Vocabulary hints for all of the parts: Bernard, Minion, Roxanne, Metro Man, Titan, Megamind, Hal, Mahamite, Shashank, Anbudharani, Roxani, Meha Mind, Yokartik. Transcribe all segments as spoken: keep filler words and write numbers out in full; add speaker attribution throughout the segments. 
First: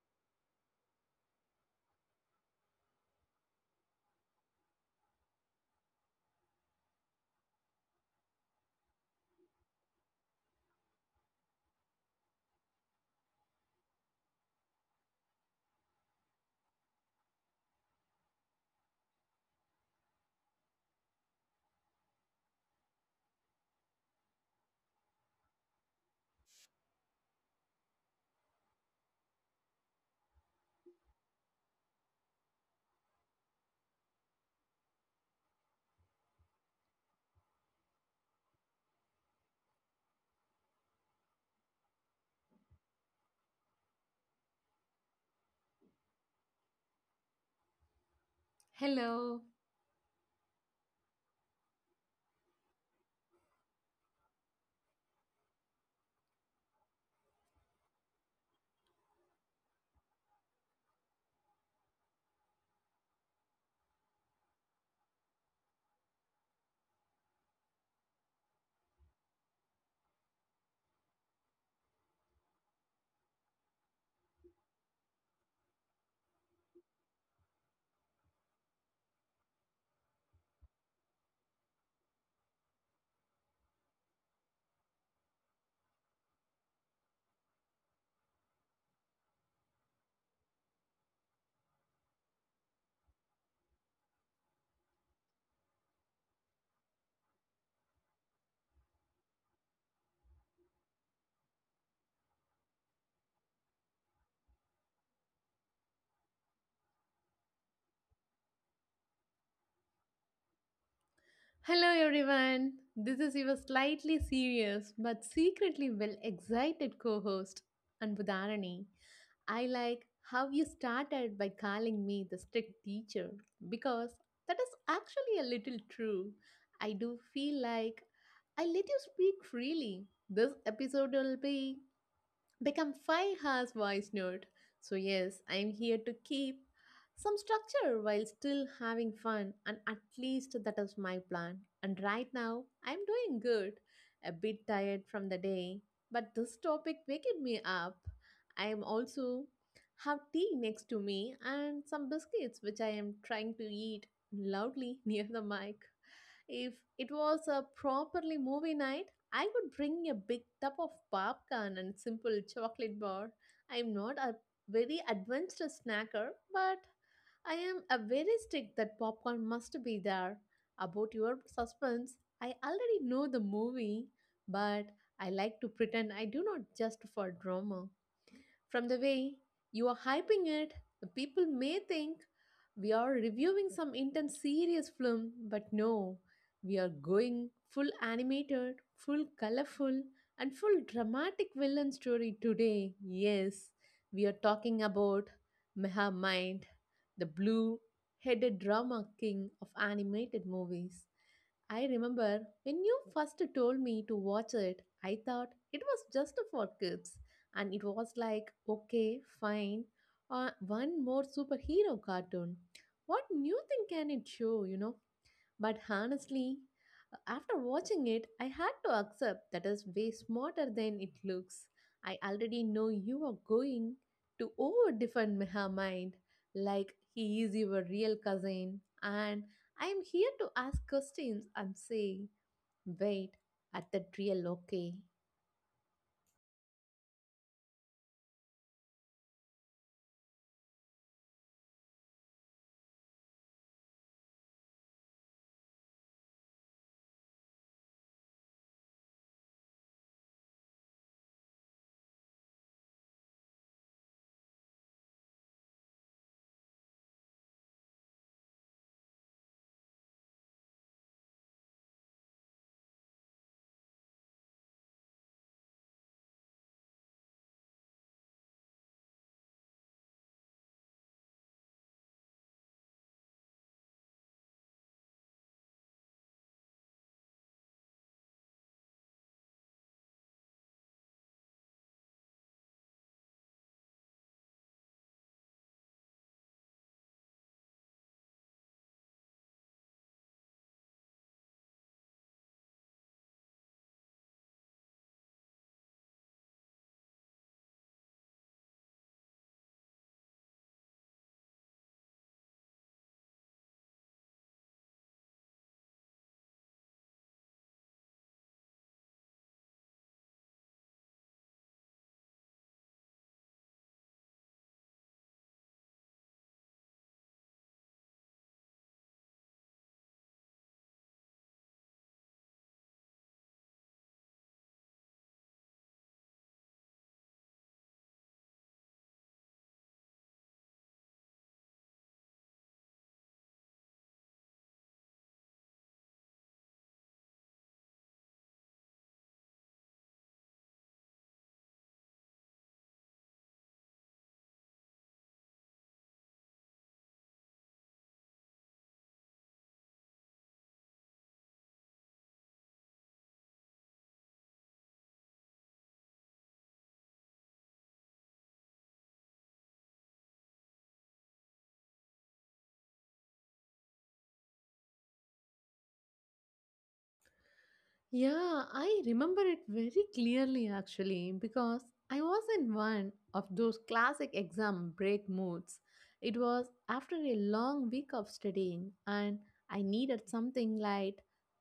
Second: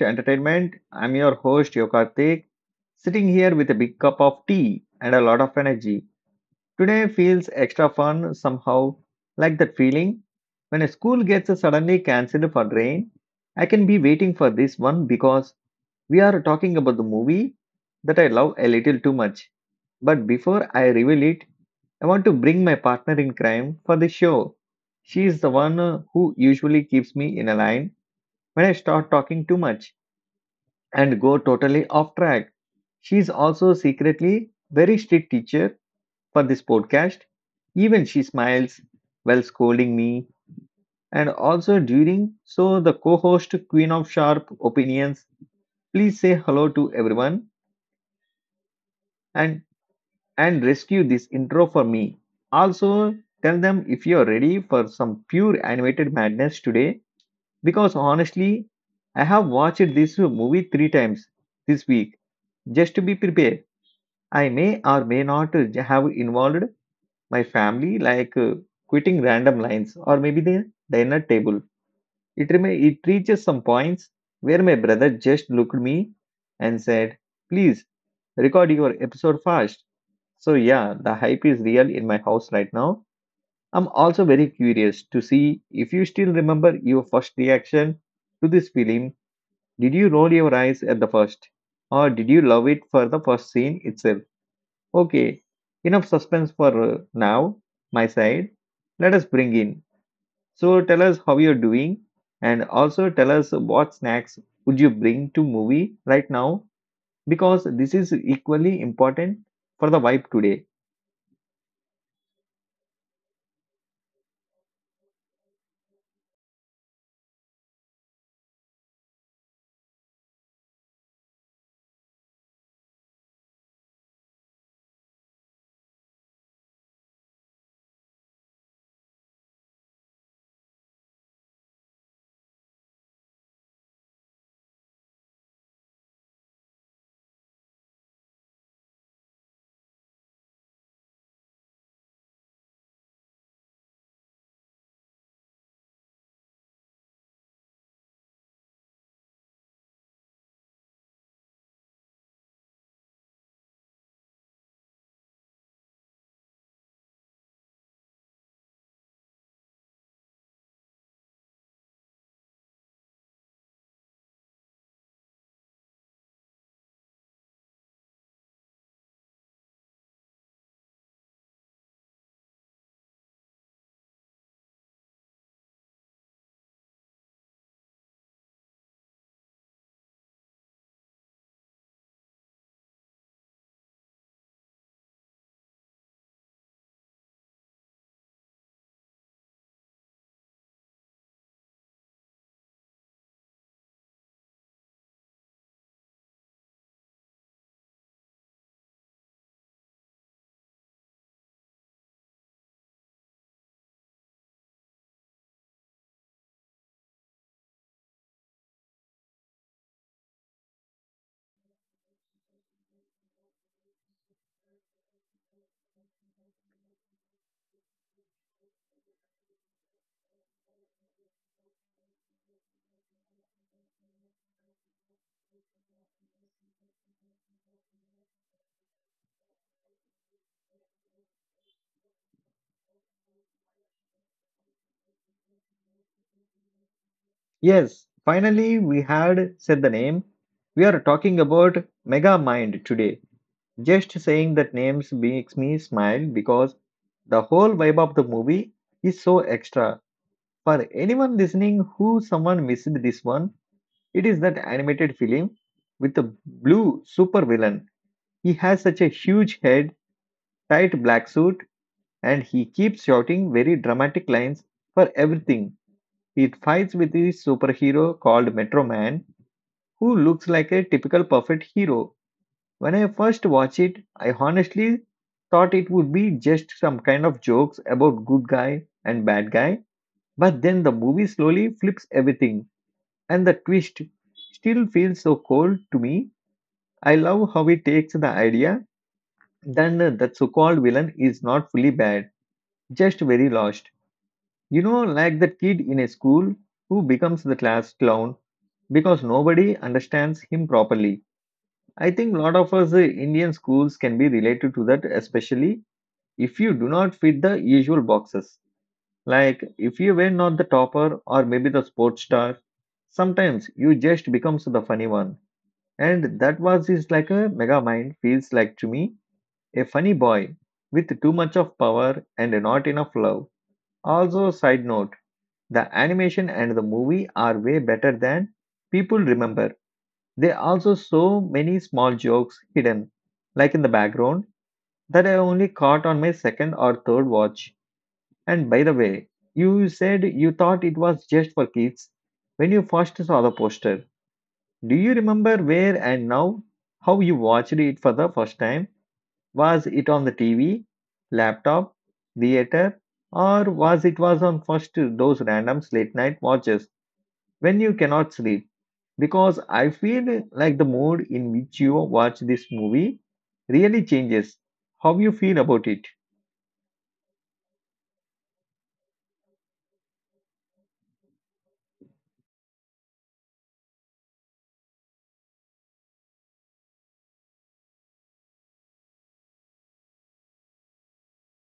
Speaker 1: Entertainment. I'm your host, Yokartik, sitting here with a big cup of tea and a lot of energy. Today feels extra fun somehow, like that feeling when a school gets suddenly cancelled for rain. I can be waiting for this one because we are talking about the movie that I love a little too much. But before I reveal it, I want to bring my partner in crime for the show. She is the one uh, who usually keeps me in a line when I start talking too much and go totally off track. She's also secretly very strict teacher for this podcast. Even she smiles while scolding me and also during so the co-host Queen of Sharp Opinions, please say hello to everyone
Speaker 2: Hello.
Speaker 1: and and rescue this intro for me. Also tell them if you're ready for some pure animated madness today because honestly I have watched this movie three times this week just to be prepared. I may or may not uh, have involved my family, like uh, quitting random lines or maybe the dinner table. It rema- it reaches some points where my brother just looked me and said, please record your episode fast. So yeah, the hype is real in my house right now. I'm also very curious to see if you still remember your first reaction to this film. Did you roll your eyes at the first or did you love it for the first scene itself? Okay, enough suspense for uh, now, my side. Let us bring in. So tell us how you're doing and also tell us what snacks would you bring to movie right now, because this is equally important for the vibe today.
Speaker 2: Hello, everyone. This is your slightly serious but secretly well excited co host, Anbudharani. I like how you started by calling me the strict teacher because that is actually a little true. I do feel like I let you speak freely. This episode will be become five hours voice note. So, yes, I am here to keep some structure while still having fun, and at least that is my plan. And right now, I am doing good, a bit tired from the day, but this topic waked me up. I am also have tea next to me and some biscuits which I am trying to eat loudly near the mic. If it was a properly movie night, I would bring a big tub of popcorn and simple chocolate bar. I am not a very advanced snacker, but I am a very strict that popcorn must be there. About your suspense, I already know the movie, but I like to pretend I do not just for drama. From the way you are hyping it, people may think we are reviewing some intense serious film, but no, we are going full animated, full colorful, and full dramatic villain story today. Yes, we are talking about Meha Mind, the blue headed drama king of animated movies. I remember when you first told me to watch it, I thought it was just for kids and it was like, okay, fine, uh, one more superhero cartoon. What new thing can it show, you know? But honestly, uh, after watching it, I had to accept that is way smarter than it looks. I already know you are going to over defend Meha Mind like he is your real cousin, and I am here to ask questions and say, wait, at that real okay.
Speaker 1: Yes, finally we had said the name. We are talking about Mega Mind today. Just saying that names makes me smile because the whole vibe of the movie is so extra. For anyone listening who someone missed this one, it is that animated film with the blue supervillain. He has such a huge head, tight black suit, and he keeps shouting very dramatic lines for everything. He fights with his superhero called Metro Man, who looks like a typical perfect hero. When I first watched it, I honestly thought it would be just some kind of jokes about good guy and bad guy, but then the movie slowly flips everything and the twist still feels so cold to me. I love how it takes the idea then that the so called villain is not fully bad, just very lost. You know, like that kid in a school who becomes the class clown because nobody understands him properly. I think a lot of us uh, Indian schools can be related to that, especially if you do not fit the usual boxes. Like if you were not the topper or maybe the sports star, sometimes you just becomes the funny one. And that was just like a mega mind feels like to me, a funny boy with too much of power and not enough love. Also, side note, the animation and the movie are way better than people remember. There are also so many small jokes hidden, like in the background, that I only caught on my second or third watch. And by the way, you said you thought it was just for kids when you first saw the poster. Do you remember where and now how you watched it for the first time? Was it on the T V, laptop, theater, or was it was on first those random late night watches when you cannot sleep? Because I feel like the mood in which you watch this movie really changes how you feel about it.
Speaker 2: Yeah, I remember it very clearly actually because I was in one of those classic exam break moods. It was after a long week of studying and I needed something light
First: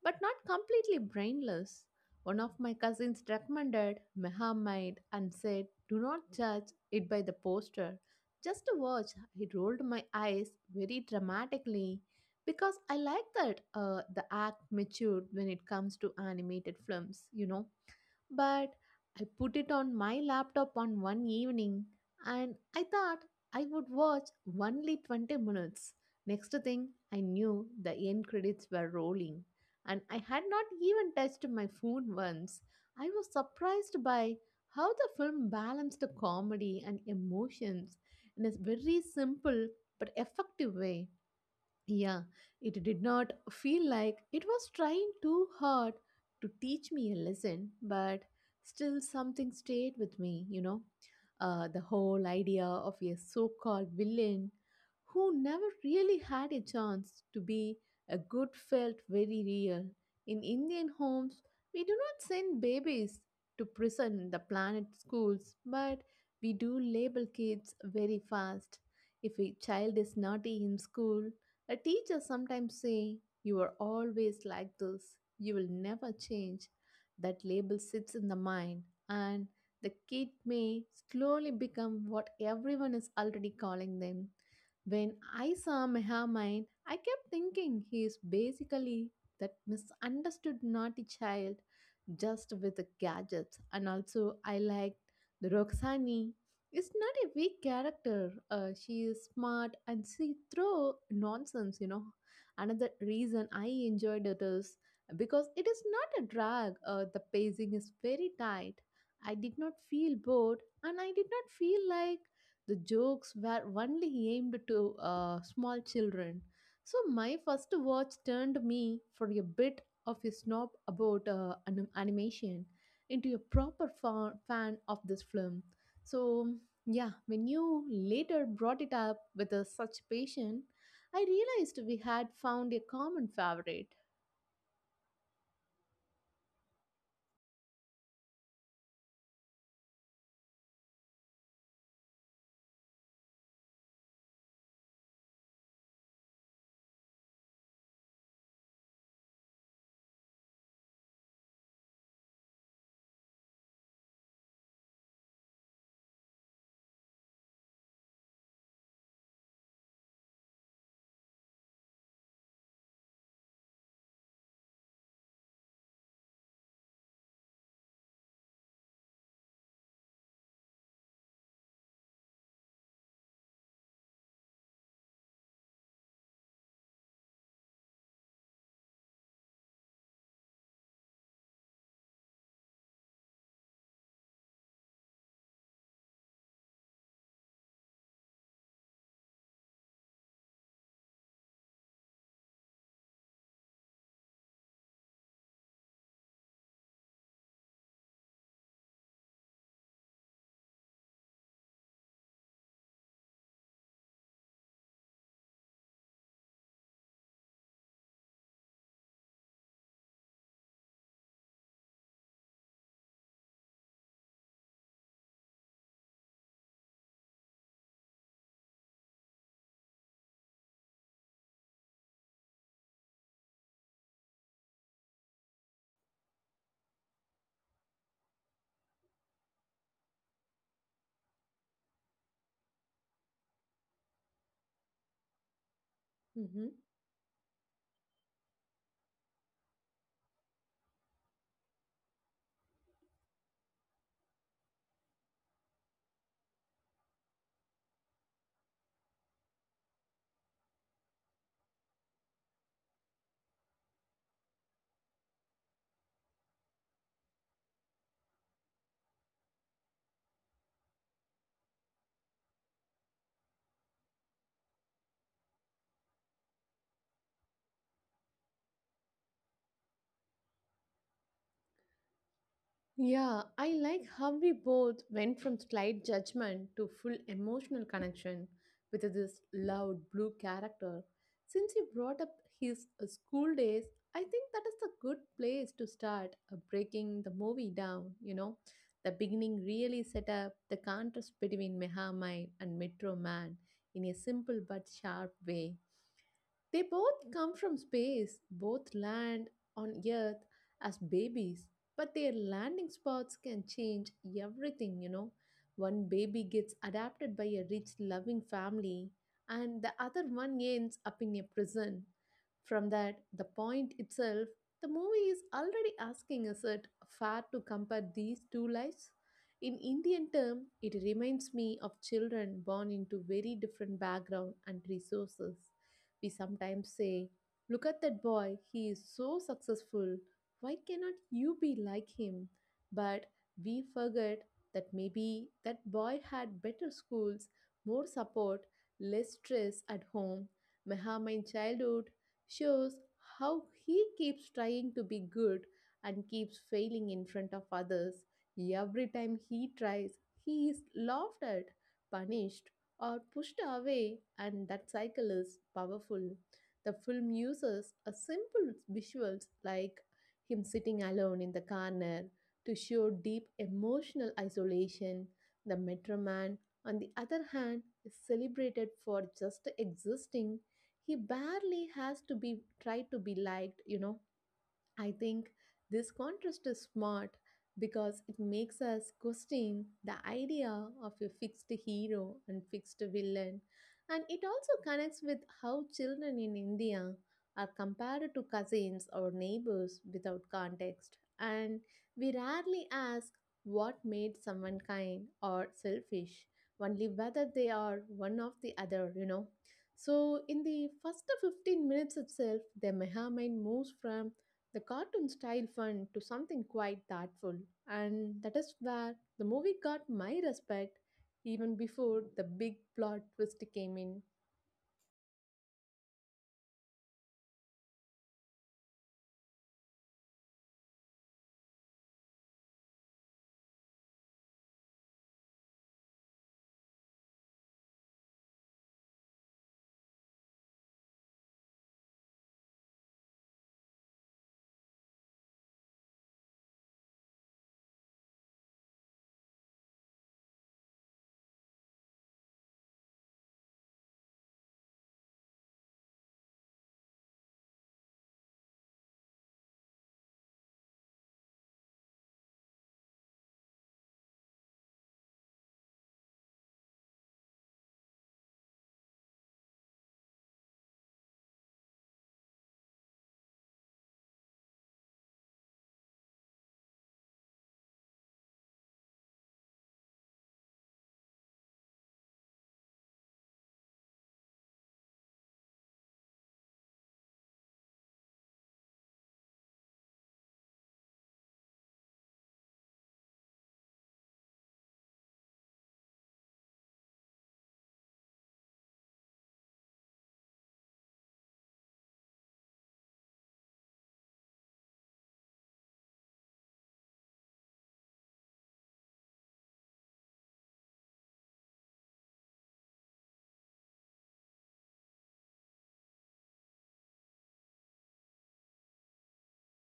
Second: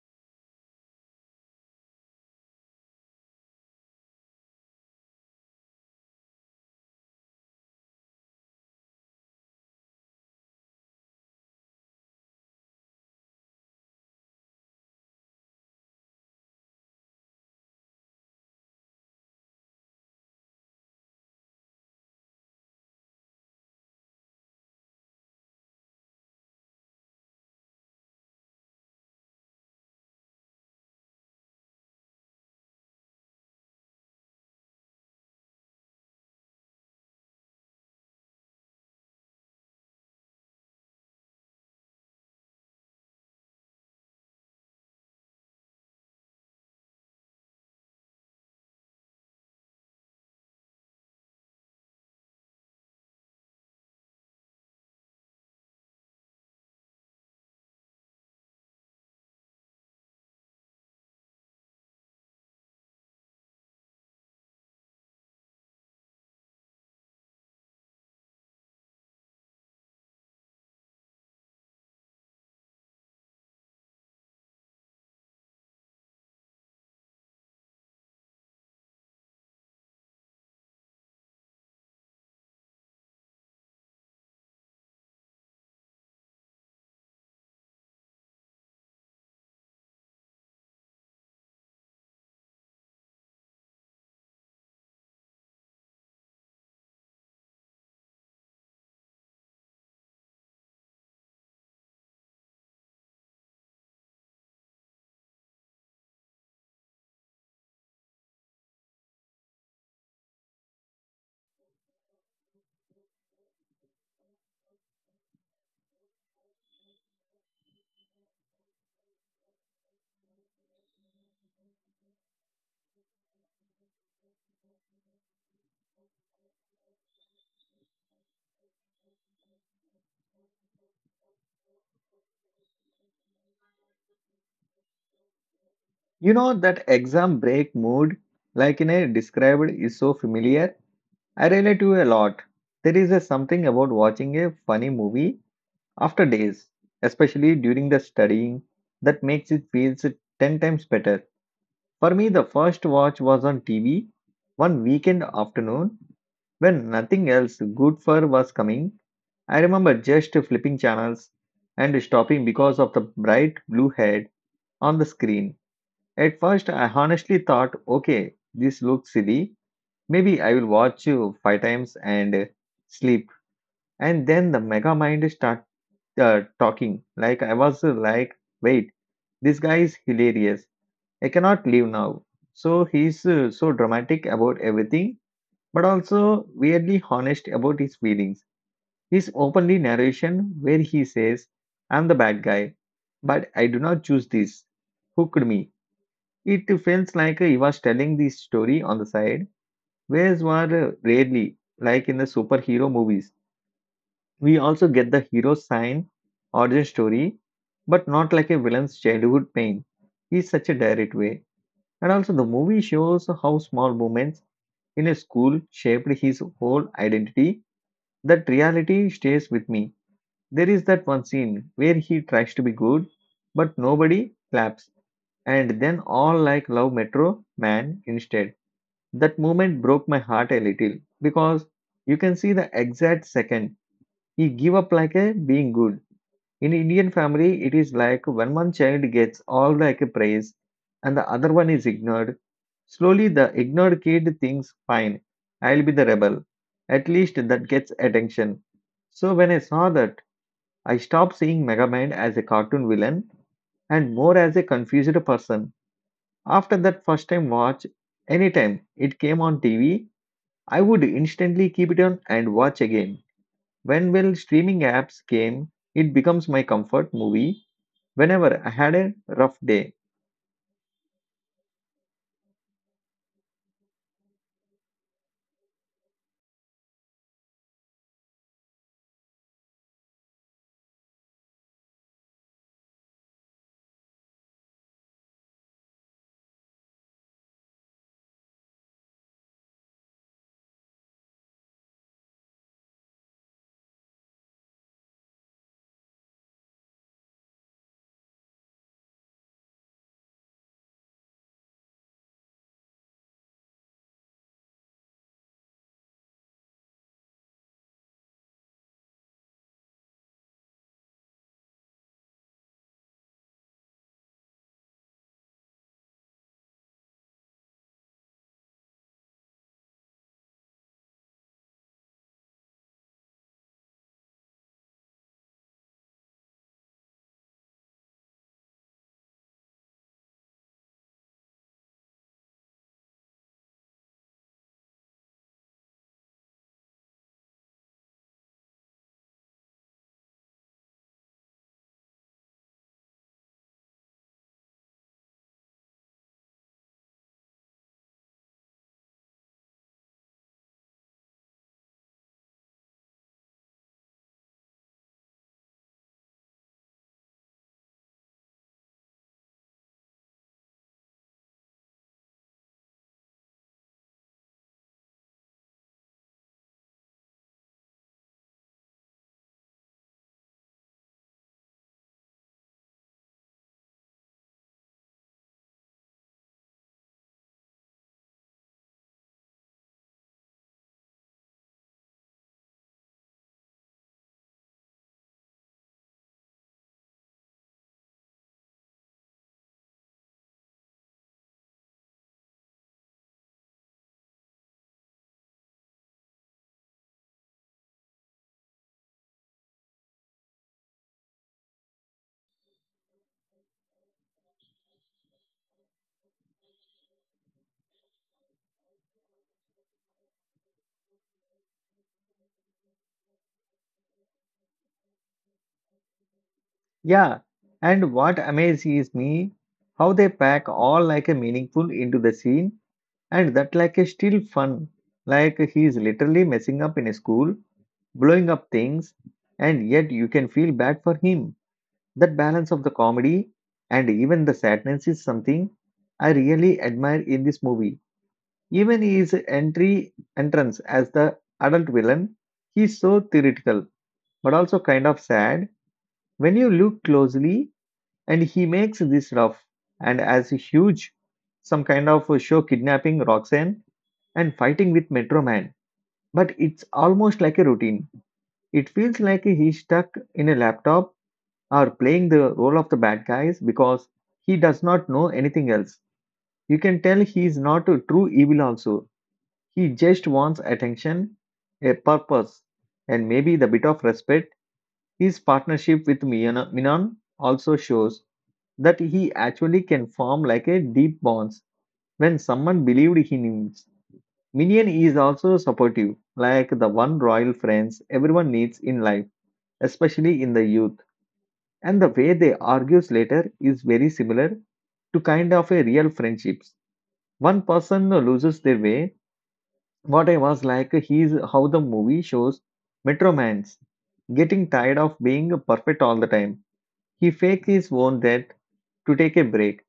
Speaker 2: but not completely brainless. One of my cousins recommended Mahamite and said, "Do not judge it by the poster. Just to watch," I rolled my eyes very dramatically because I like that uh, the act matured when it comes to animated films, you know. But I put it on my laptop on one evening and I thought I would watch only twenty minutes. Next thing I knew, the end credits were rolling and I had not even touched my phone once. I was surprised by how the film balanced the comedy and emotions in a very simple but effective way. Yeah, it did not feel like it was trying too hard to teach me a lesson, but still something stayed with me, you know. Uh, the whole idea of a so called villain who never really had a chance to be a good felt very real. In Indian homes, we do not send babies to prison, the planet schools, but we do label kids very fast. If a child is naughty in school, a teacher sometimes say, "You are always like this, you will never change." That label sits in the mind, and the kid may slowly become what everyone is already calling them. When I saw Mehamine, I kept thinking he is basically that misunderstood naughty child just with the gadgets. And also, I liked the Roxani. It's not a weak character. Uh, she is smart and she through nonsense, you know. Another reason I enjoyed it is because it is not a drag. Uh, the pacing is very tight. I did not feel bored and I did not feel like the jokes were only aimed to uh, small children. So my first watch turned me for a bit of a snob about uh, anim- animation into a proper fa- fan of this film. So, yeah, when you later brought it up with uh, such passion, I realized we had found a common favorite.
Speaker 1: You know that exam break mood, like in a described, is so familiar. I relate to a lot. There is a something about watching a funny movie after days, especially during the studying, that makes it feels ten times better. For me, the first watch was on T V one weekend afternoon when nothing else good for was coming. I remember just flipping channels and stopping because of the bright blue head on the screen. At first, I honestly thought, okay, this looks silly. Maybe I will watch you five times and sleep. And then the mega mind started uh, talking. Like I was uh, like, wait, this guy is hilarious. I cannot leave now. So he's uh, so dramatic about everything, but also weirdly honest about his feelings. His openly narration where he says, "I'm the bad guy, but I do not choose this. Hooked me." It feels like he was telling this story on the side, whereas were rarely like in the superhero movies. We also get the hero's sign, origin story, but not like a villain's childhood pain. Is such a direct way. And also, the movie shows how small moments in a school shaped his whole identity. That reality stays with me. There is that one scene where he tries to be good, but nobody claps, and then all like love Metro Man instead. That moment broke my heart a little because you can see the exact second he gave up like a being good
Speaker 2: Mhm.
Speaker 1: in Indian family. It is like when one child gets all like a praise and the other one is ignored. Slowly, the ignored kid thinks, fine, I'll be the rebel. At least that gets attention. So when I saw that, I stopped seeing Megamind as a cartoon villain and more as a confused person. After that first time watch, anytime it came on T V, I would instantly keep it on and watch again. When well streaming apps came, it becomes my comfort movie whenever I had a rough day.
Speaker 2: Yeah, I like how we both went from slight judgment to full emotional connection with this loud blue character. Since you brought up his uh, school days, I think that is the good place to start uh, breaking the movie down, you know. The beginning really set up the contrast between Mehamine and Metro Man in a simple but sharp way. They both come from space, both land on Earth as babies, but their landing spots can change everything, you know. One baby gets adopted by a rich, loving family, and the other one ends up in a prison. From that, the point itself, the movie is already asking us it fair to compare these two lives? In Indian term, it reminds me of children born into very different background and resources. We sometimes say, "Look at that boy, he is so successful. Why cannot you be like him?" But we forget that maybe that boy had better schools, more support, less stress at home. Mahamine childhood shows how he keeps trying to be good and keeps failing in front of others. Every time he tries, he is laughed at, punished, or pushed away, and that cycle is powerful. The film uses a simple visuals like him sitting alone in the corner to show deep emotional isolation. The Metro Man, on the other hand, is celebrated for just existing. He barely has to be tried to be liked, you know. I think this contrast is smart because it makes us question the idea of a fixed hero and fixed villain. And it also connects with how children in India are compared to cousins or neighbors without context. And we rarely ask what made someone kind or selfish, only whether they are one of the other, you know. So, in the first fifteen minutes itself, the Mehamine moves from the cartoon style fun to something quite thoughtful, and that is where the movie got my respect even before the big plot twist came in.
Speaker 1: Yeah, and what amazes me how they pack all like a meaningful into the scene and that like a still fun. Like he is literally messing up in a school, blowing up things, and yet you can feel bad for him. That balance of the comedy and even the sadness is something I really admire in this movie. Even his entry entrance as the adult villain, he's so theoretical but also kind of sad. When you look closely, and he makes this rough and as huge, some kind of a show kidnapping Roxanne and fighting with Metro Man. But it's almost like a routine. It feels like he's stuck in a laptop or playing the role of the bad guys because he does not know anything else. You can tell he's not a true evil, also. He just wants attention, a purpose, and maybe the bit of respect. His partnership with Minon also shows that he actually can form like a deep bonds when someone believed he needs. Minion is also supportive, like the one royal friends everyone needs in life, especially in the youth. And the way they argues later is very similar to kind of a real friendships. One person loses their way. What I was like, he's how the movie shows Metro Man's getting tired of being perfect all the time. He faked his own death to take a break,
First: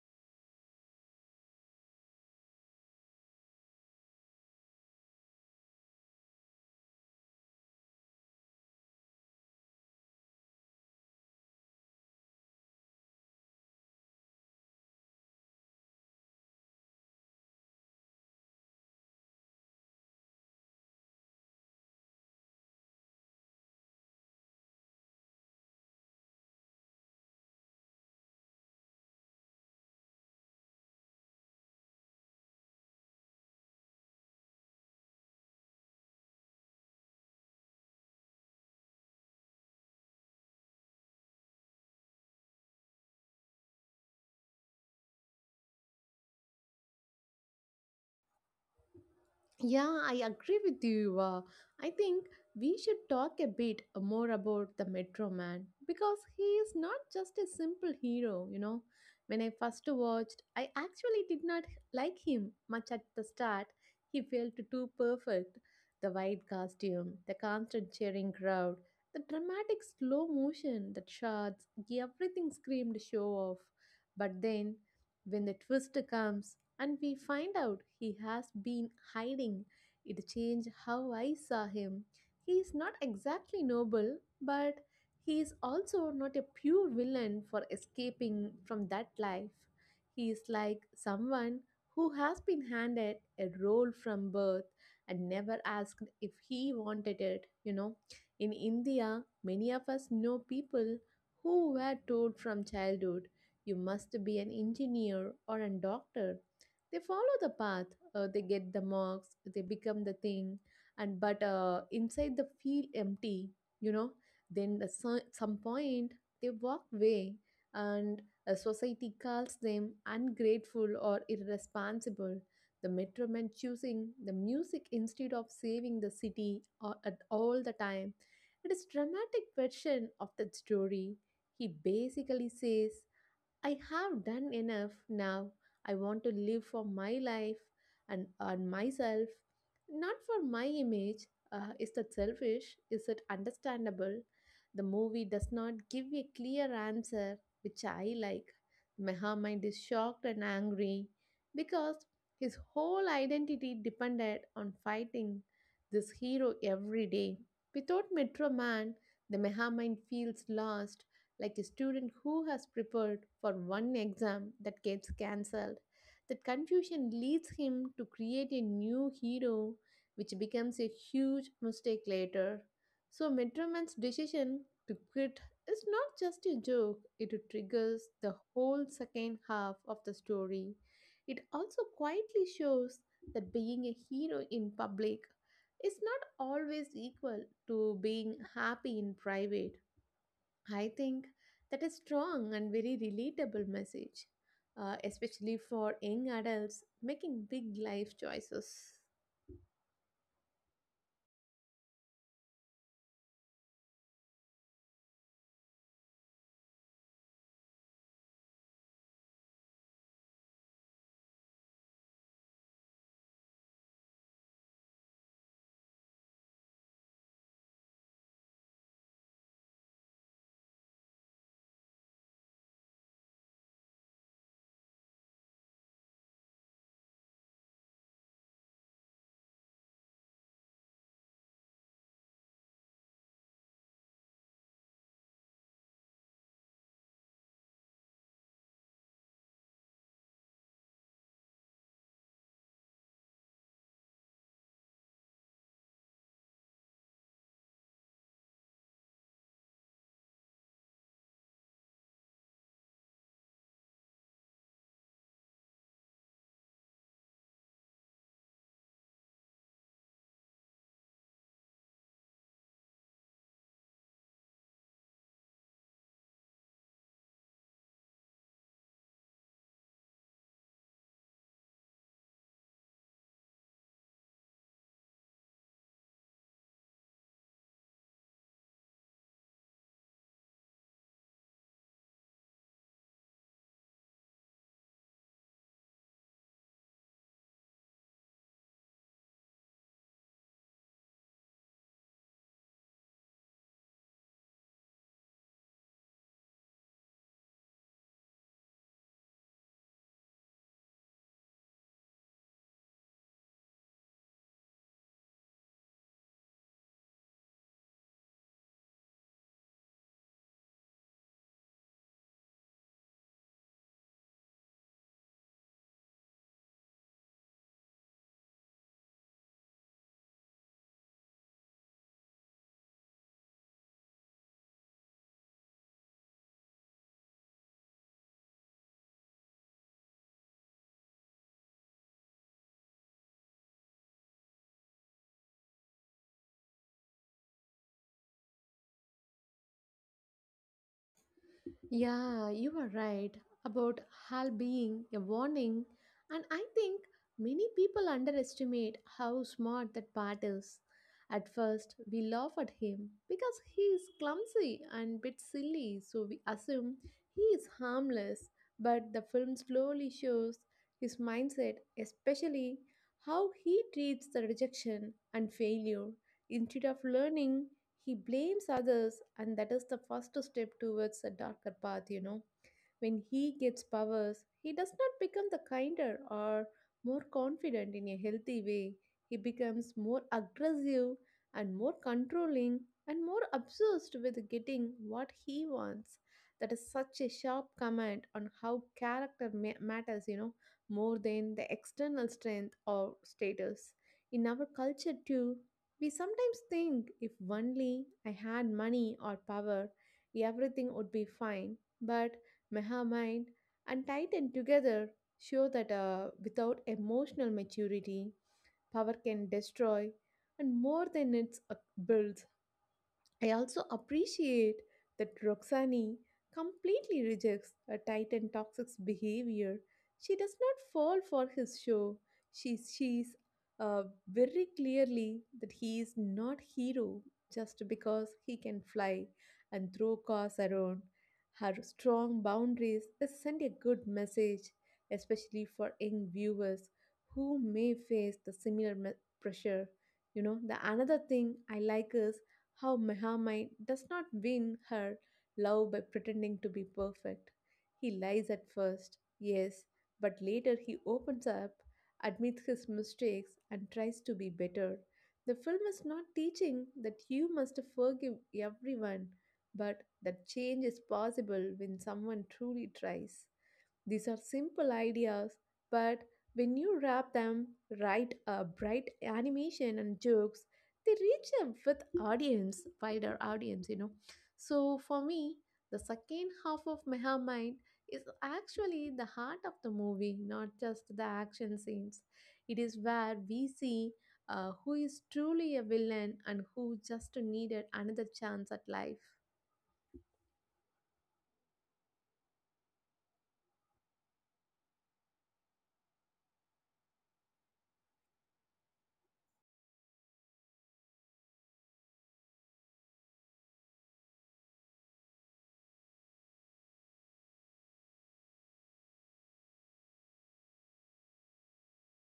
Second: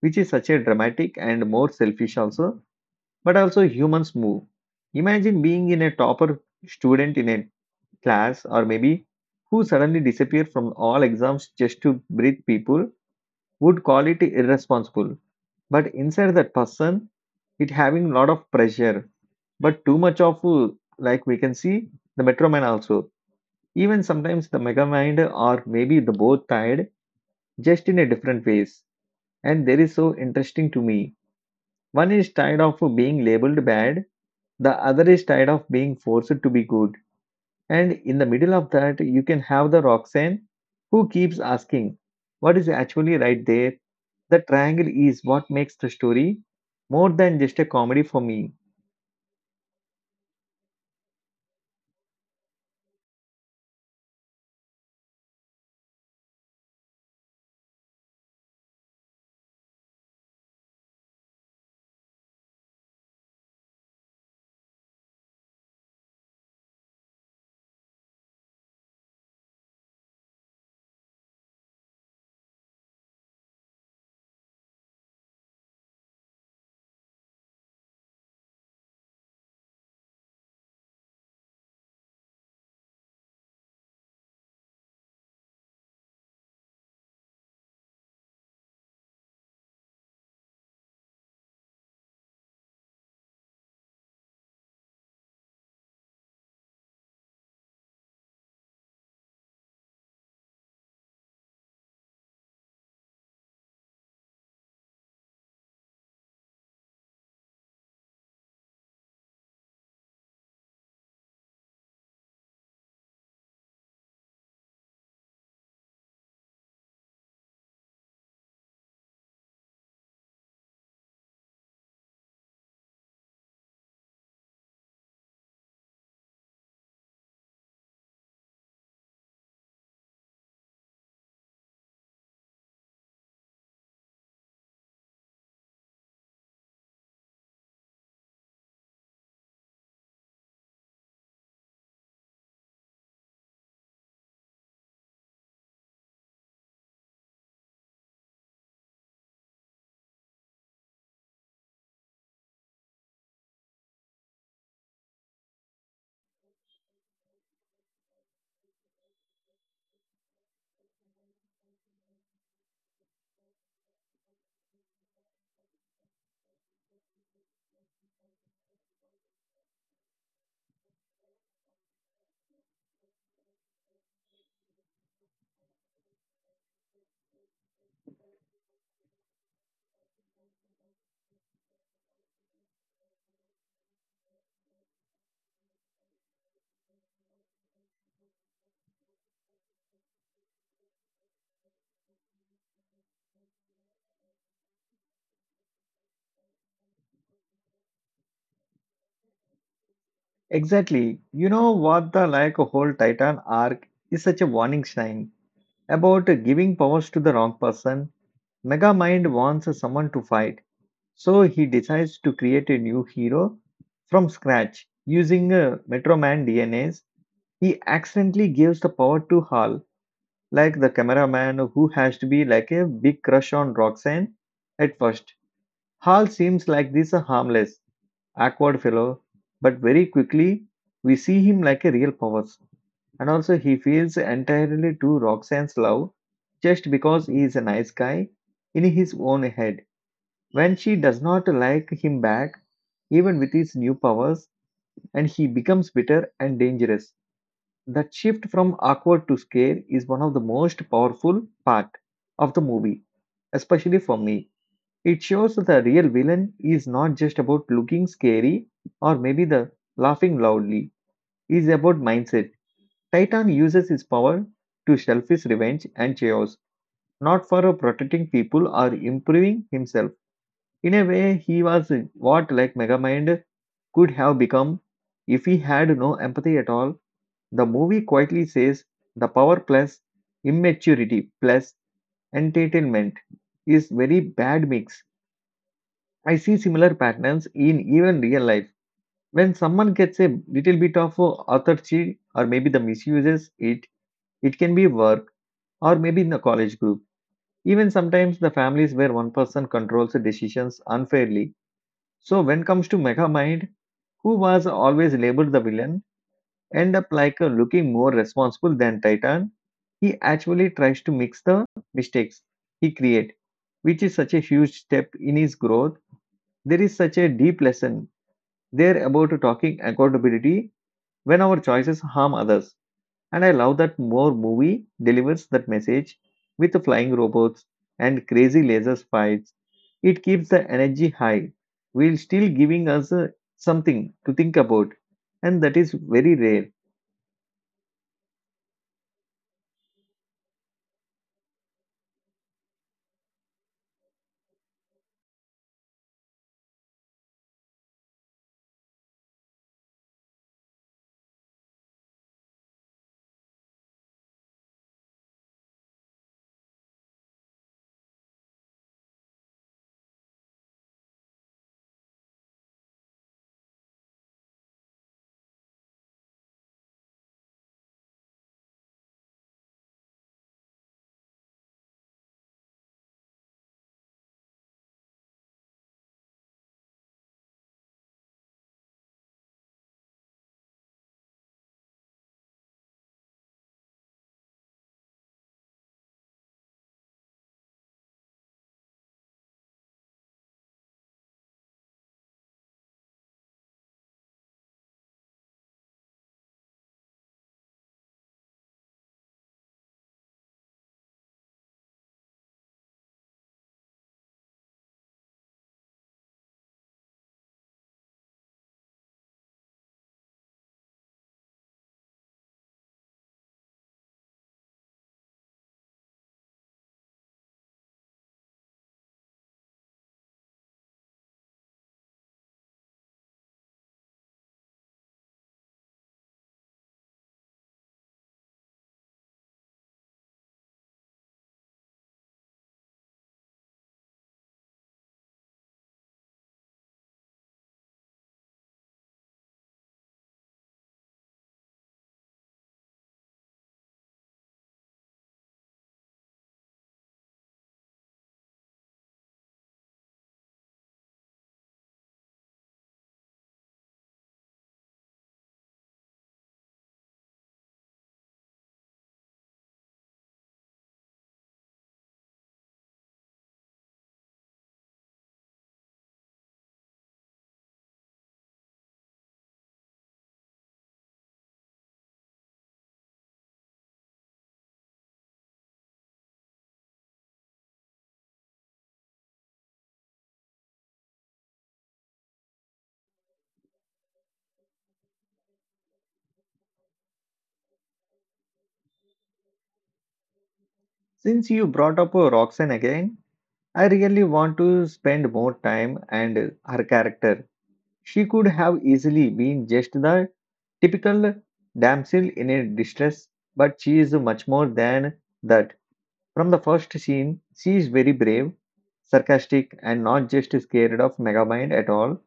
Speaker 1: which is such a dramatic and more selfish also, but also humans move. Imagine being in a topper student in a class or maybe who suddenly disappeared from all exams just to breathe. People would call it irresponsible. But inside that person, it having a lot of pressure, but too much of uh, like we can see the metro man also. Even sometimes the mega mind or maybe the both tied just in a different ways. And there is so interesting to me. One is tired of being labeled bad, the other is tired of being forced to be good. And in the middle of that, you can have the Roxanne who keeps asking what is actually right there. The triangle is what makes the story more than just a comedy for me.
Speaker 2: Yeah, I agree with you. Uh, I think we should talk a bit more about the Metro Man because he is not just a simple hero, you know. When I first watched, I actually did not like him much at the start. He felt too perfect. The white costume, the constant cheering crowd, the dramatic slow motion, the shots, everything screamed show off. But then, when the twist comes, and we find out he has been hiding. It changed how I saw him. He is not exactly noble, but he is also not a pure villain for escaping from that life. He is like someone who has been handed a role from birth and never asked if he wanted it, you know. In India, many of us know people who were told from childhood, you must be an engineer or a doctor. They follow the path, uh, they get the marks, they become the thing, and but uh, inside the feel empty, you know. Then at so- some point they walk away, and uh, society calls them ungrateful or irresponsible. The metro men choosing the music instead of saving the city or, at all the time, it is dramatic version of that story. He basically says, "I have done enough now. I want to live for my life and on myself, not for my image." Uh, is that selfish? Is it understandable? The movie does not give a clear answer, which I like. Mahamad is shocked and angry because his whole identity depended on fighting this hero every day. Without Metro Man, the Mahamad feels lost like a student who has prepared for one exam that gets cancelled. That confusion leads him to create a new hero, which becomes a huge mistake later. So, Metroman's decision to quit is not just a joke, it triggers the whole second half of the story. It also quietly shows that being a hero in public is not always equal to being happy in private. I think that is strong and very relatable message, uh, especially for young adults making big life choices.
Speaker 1: Exactly. You know what the like whole Titan arc is such a warning sign about giving powers to the wrong person. Megamind wants someone to fight, so he decides to create a new hero from scratch using uh, Metro Man D N As. He accidentally gives the power to Hal, like the cameraman who has to be like a big crush on Roxanne at first. Hal seems like this a harmless, awkward fellow, but very quickly we see him like a real powers. And also he feels entirely to Roxanne's love just because he is a nice guy in his own head. When she does not like him back, even with his new powers, and he becomes bitter and dangerous. That shift from awkward to scare is one of the most powerful part of the movie, especially for me. It shows that the real villain is not just about looking scary or maybe the laughing loudly. Is about mindset. Titan uses his power to selfish revenge and chaos, not for protecting people or improving himself. In a way, he was what like Megamind could have become if he had no empathy at all. The movie quietly says the power plus immaturity plus entertainment is very bad mix. I see similar patterns in even real life. When someone gets a little bit of uh, authority or maybe the misuses it, it can be work or maybe in the college group. Even sometimes the families where one person controls the decisions unfairly. So when comes to Megamind, who was always labeled the villain, end up like uh, looking more responsible than Titan. He actually tries to mix the mistakes he create, which is such a huge step in his growth. There is such a deep lesson there about talking accountability when our choices harm others. And I love that more movie delivers that message with the flying robots and crazy laser fights. It keeps the energy high while still giving us uh, something to think about. And that is very rare.
Speaker 2: Yeah, you are right about HAL being a warning, and I think many people underestimate how smart that part is. At first, we laugh at him because he is clumsy and bit silly, so we assume he is harmless. But the film slowly shows his mindset, especially how he treats the rejection and failure. Instead of learning, he blames others, and that is the first step towards a darker path, you know. When he gets powers, he does not become the kinder or more confident in a healthy way. He becomes more aggressive and more controlling and more obsessed with getting what he wants. That is such a sharp comment on how character ma- matters, you know, more than the external strength or status. In our culture, too, we sometimes think if only I had money or power, everything would be fine. But Mahamine and Titan together show that uh, without emotional maturity, power can destroy and more than it builds. I also appreciate that Roxani completely rejects a Titan toxic's behavior. She does not fall for his show. She sees uh, very clearly that he is not hero just because he can fly and throw cars around. Her strong boundaries is send a good message, especially for young viewers who may face the similar me- pressure. You know the another thing I like is how Mehamai does not win her love by pretending to be perfect. He lies at first, yes, but later he opens up, admits his mistakes, and tries to be better. The film is not teaching that you must forgive everyone, but that change is possible when someone truly tries. These are simple ideas, but when you wrap them right a bright animation and jokes, they reach a with audience, wider audience, you know. So for me, the second half of Meha Mind is actually the heart of the movie, not just the action scenes. It is where we see uh, who is truly a villain and who just needed another chance at life.
Speaker 1: Since you brought up uh, Roxanne again, I really want to spend more time and uh, her character. She could have easily been just the typical damsel in a distress, but she is much more than that. From the first scene, she is very brave, sarcastic, and not just scared of Megamind at all.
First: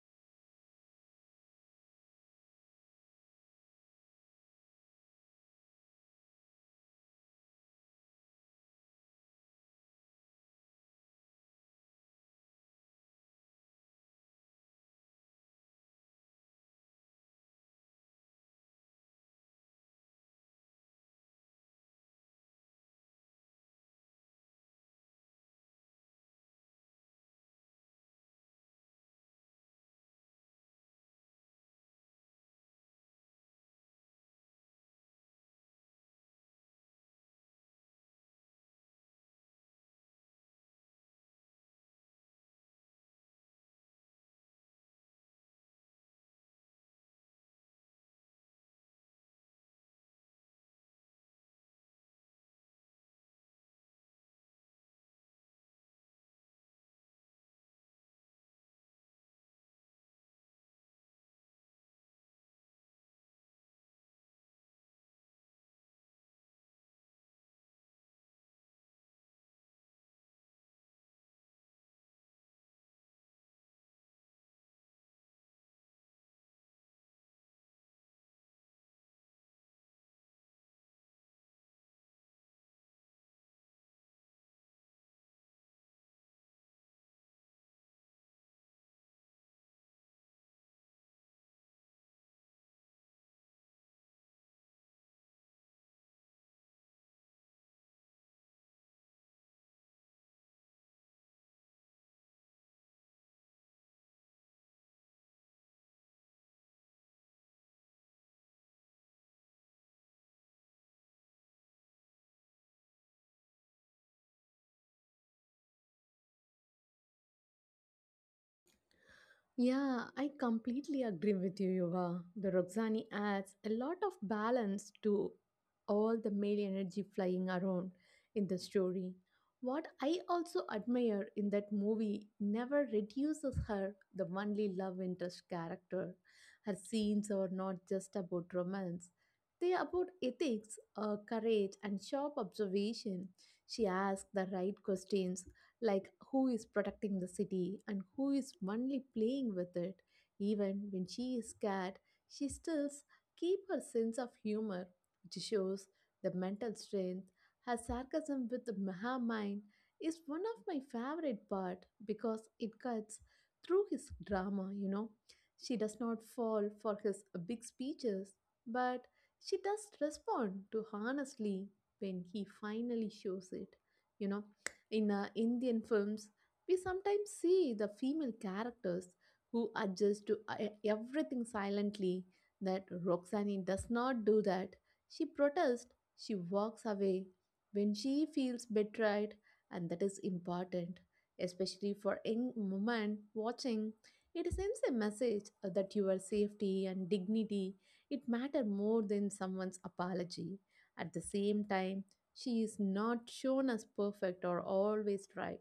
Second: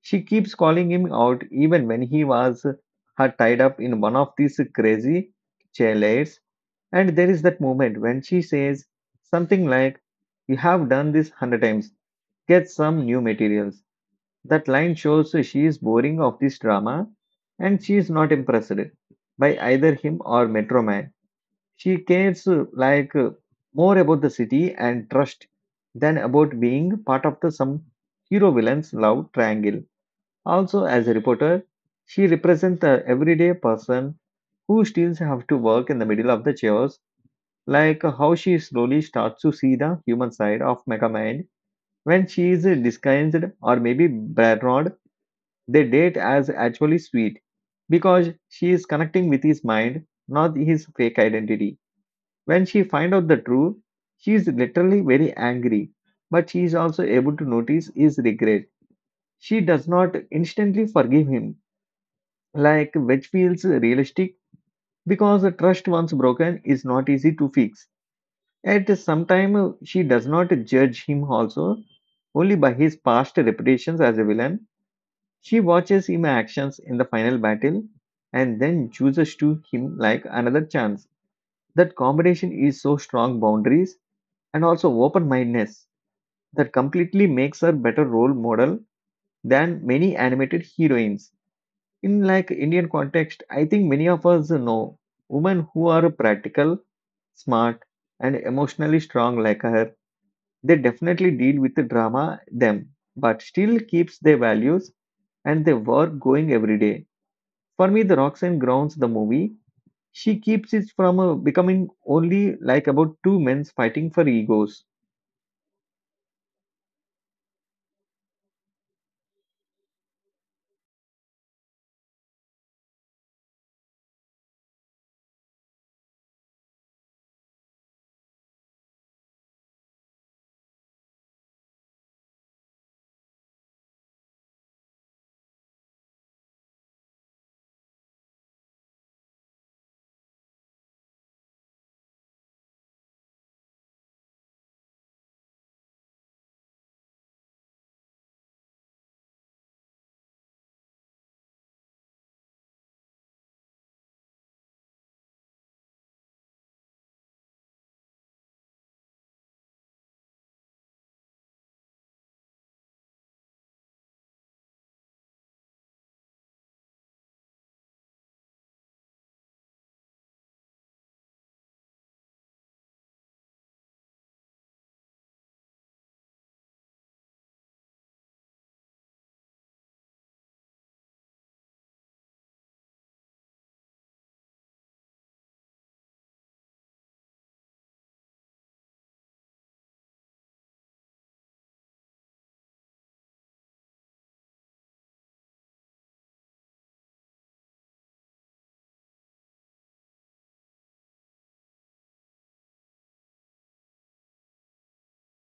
Speaker 1: She keeps calling him out even when he was her tied up in one of these crazy chairs. And there is that moment when she says something like, "You have done this hundred times, get some new materials." That line shows she is boring of this drama and she is not impressed by either him or Metro Man. She cares uh, like uh, more about the city and trust than about being part of the some hero villain's love triangle. Also, as a reporter, she represents the everyday person who still have to work in the middle of the chaos, like how she slowly starts to see the human side of Megamind when she is uh, disguised or maybe Bernard. They date as actually sweet because she is connecting with his mind, not his fake identity. When she finds out the truth, she is literally very angry, but she is also able to notice his regret. She does not instantly forgive him, like which feels realistic because the trust once broken is not easy to fix. At some time, she does not judge him also, only by his past reputations as a villain. She watches him actions in the final battle and then chooses to him like another chance. That combination is so strong boundaries and also open mindedness that completely makes her better role model than many animated heroines. In like Indian context, I think many of us know women who are practical, smart, and emotionally strong like her. They definitely deal with the drama them, but still keeps their values and their work going every day. For me, the Roxanne grounds the movie. She keeps it from uh, becoming only like about two men fighting for egos.
Speaker 2: Yeah, I completely agree with you, Yuva. The Roxani adds a lot of balance to all the male energy flying around in the story. What I also admire in that movie never reduces her the only love interest character. Her scenes are not just about romance. They are about ethics, uh, courage, and sharp observation. She asks the right questions like who is protecting the city and who is only playing with it. Even when she is scared, she still keeps her sense of humor, which shows the mental strength. Her sarcasm with her mind is one of my favorite part because it cuts through his drama, you know. She does not fall for his big speeches, but she does respond to honestly when he finally shows it. You know, in uh, Indian films, we sometimes see the female characters who adjust to uh, everything silently. That Roxani does not do that. She protests, she walks away when she feels betrayed, and that is important, especially for young women watching. It sends a message uh, that your safety and dignity it matter more than someone's apology. At the same time, she is not shown as perfect or always right.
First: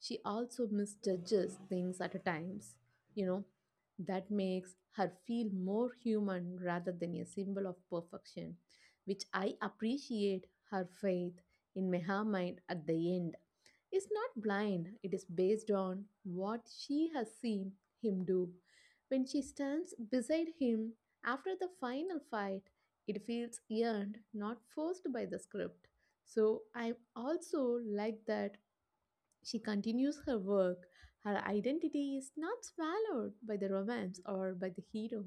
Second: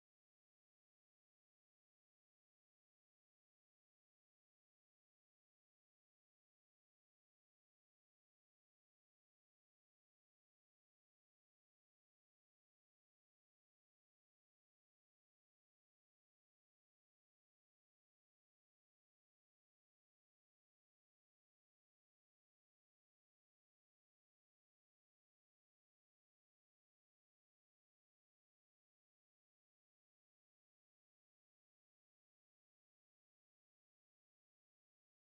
Speaker 2: She also misjudges things at times, you know, that makes her feel more human rather than a symbol of perfection, which I appreciate. Her faith in Mehamite at the end is not blind, it is based on what she has seen him do. When she stands beside him after the final fight, it feels earned, not forced by the script. So I'm also like that she continues her work. Her identity is not swallowed by the romance or by the hero.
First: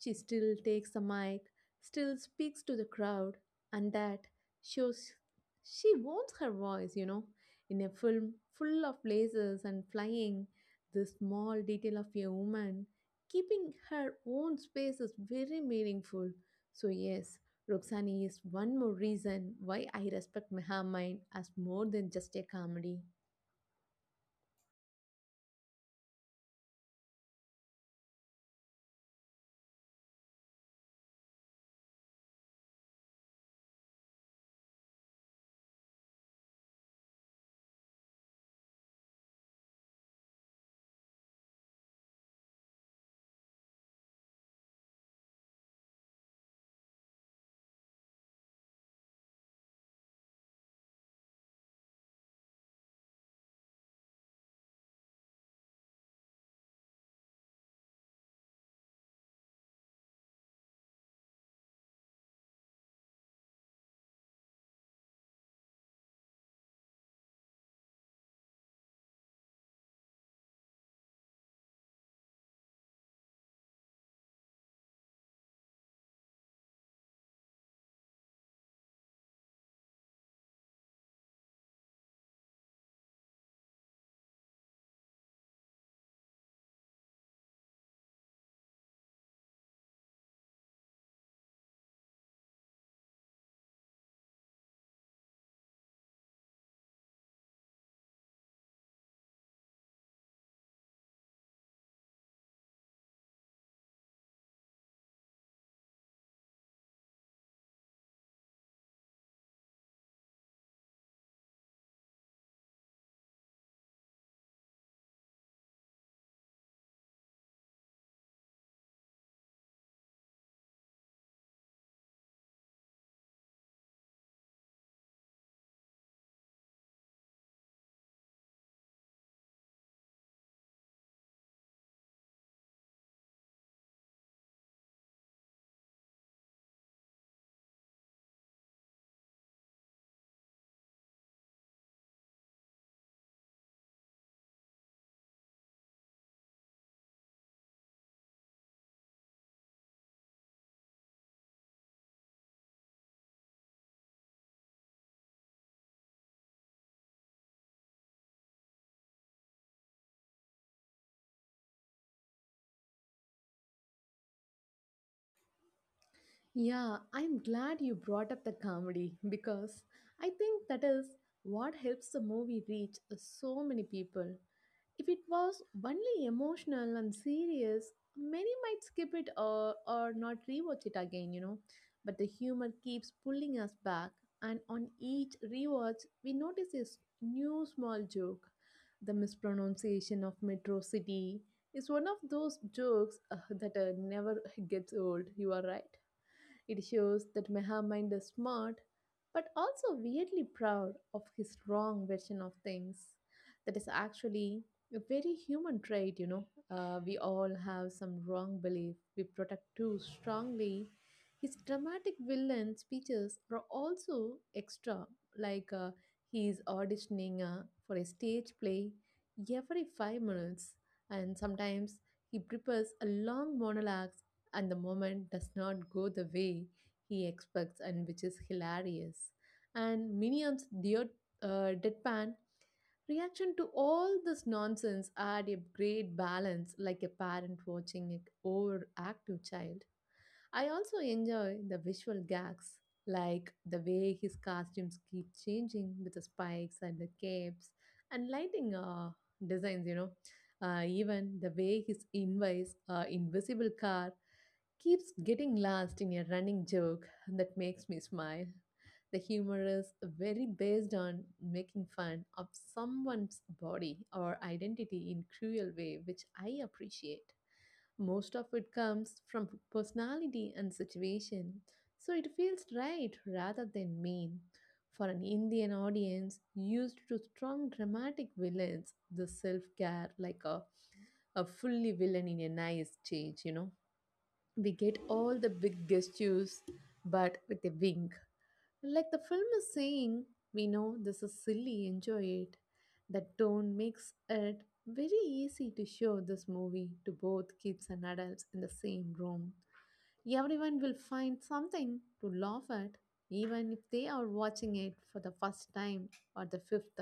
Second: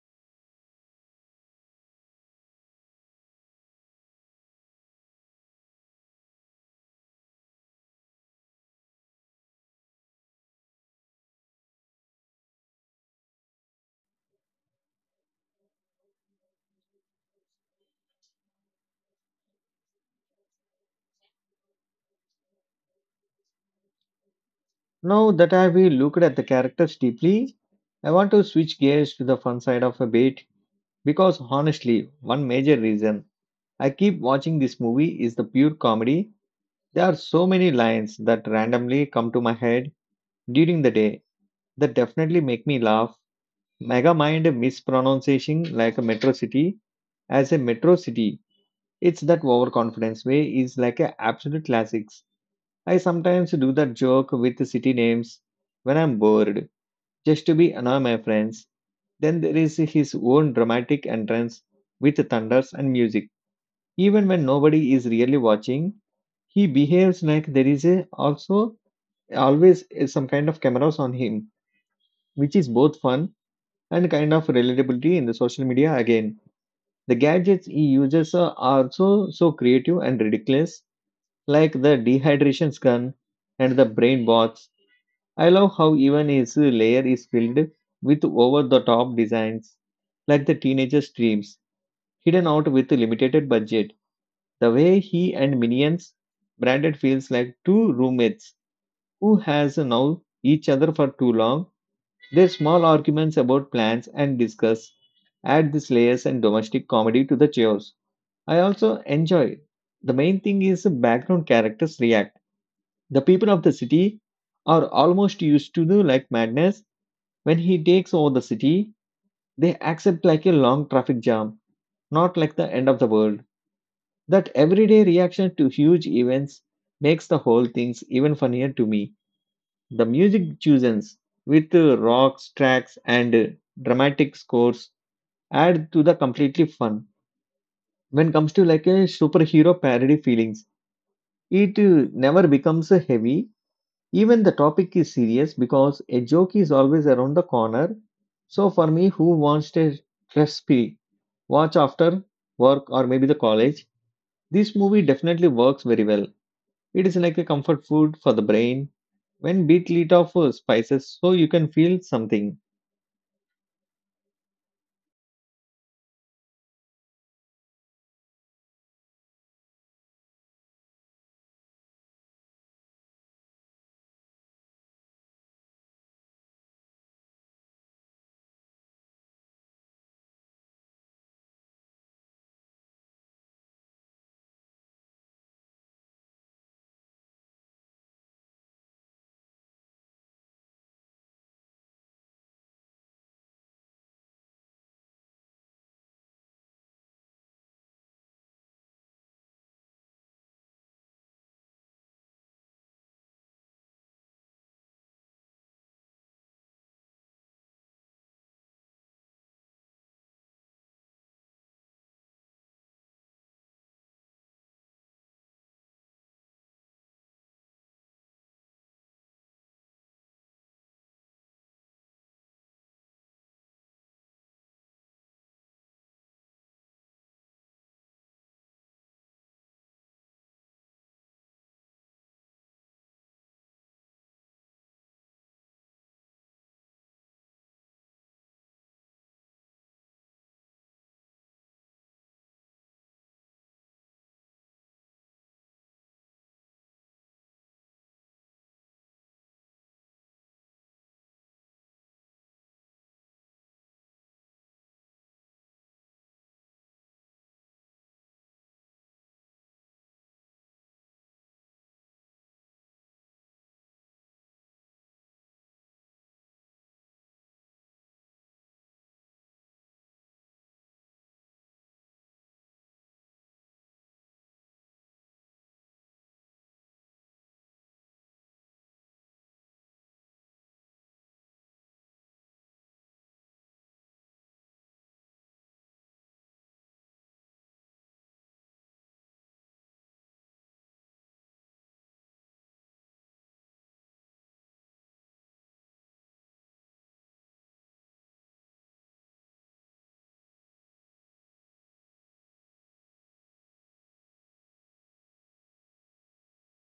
Speaker 2: She still takes the mic, still speaks to the crowd, and that shows she wants her voice, you know. In a film full of lasers and flying, the small detail of a woman keeping her own space is very meaningful. So, yes, Roxani is one more reason why I respect Meha as more than just a comedy.
Speaker 1: Now that I've looked at the characters deeply, I want to switch gears to the fun side of a bit because honestly, one major reason I keep watching this movie is the pure comedy. There are so many lines that randomly come to my head during the day that definitely make me laugh. Megamind mispronunciation like a metro city as a metro city. It's that overconfidence way is like a absolute classics. I sometimes do that joke with the city names when I'm bored just to be another my friends. Then there is his own dramatic entrance with thunders and music. Even when nobody is really watching, he behaves like there is a, also always some kind of cameras on him, which is both fun and kind of relatability in the social media again. The gadgets he uses are also so creative and ridiculous, like the dehydration gun and the brain box. I love how even his layer is filled with over the top designs, like the teenager's dreams, hidden out with a limited budget. The way he and Minions branded feels like two roommates who has known each other for too long. Their small arguments about plans and discuss add these layers and domestic comedy to the chaos. I also enjoy. The main thing is the background characters react. The people of the city are almost used to the like madness. When he takes over the city, they accept like a long traffic jam, not like the end of the world. That everyday reaction to huge events makes the whole things even funnier to me. The music chooses with uh, rocks, tracks, and uh, dramatic scores add to the completely fun. When comes to like a superhero parody feelings, it uh, never becomes uh, heavy. Even the topic is serious because a joke is always around the corner. So for me, who wants a stress watch after work or maybe the college, this movie definitely works very well. It is like a comfort food for the brain. When beat lit off uh, spices so you can feel something.
Speaker 2: Yeah, I'm glad you brought up the comedy because I think that is what helps the movie reach so many people. If it was only emotional and serious, many might skip it or, or not rewatch it again, you know. But the humor keeps pulling us back, and on each rewatch, we notice a s- new small joke. The mispronunciation of Metro City is one of those jokes uh, that uh, never gets old, you are right. It shows that Mehammind is smart, but also weirdly proud of his wrong version of things. That is actually a very human trait, you know. Uh, we all have some wrong belief we protect too strongly. His dramatic villain speeches are also extra, like uh, he is auditioning uh, for a stage play every five minutes, and sometimes he prepares a long monologue and the moment does not go the way he expects and which is hilarious. And minions dear uh, deadpan reaction to all this nonsense add a great balance like a parent watching an overactive child. I also enjoy the visual gags like the way his costumes keep changing with the spikes and the capes and lighting uh, designs, you know. Uh, even the way his invites uh, invisible car keeps getting lost in a running joke that makes me smile. The humor is very based on making fun of someone's body or identity in cruel way, which I appreciate. Most of it comes from personality and situation, so it feels right rather than mean. For an Indian audience used to strong dramatic villains, the self care like a, a fully villain in a nice change, you know. We get all the big gestures, but with a wink. Like the film is saying, we know this is silly, enjoy it. The tone makes it very easy to show this movie to both kids and adults in the same room. Everyone will find something to laugh at, even if they are watching it for the first time or the fifth.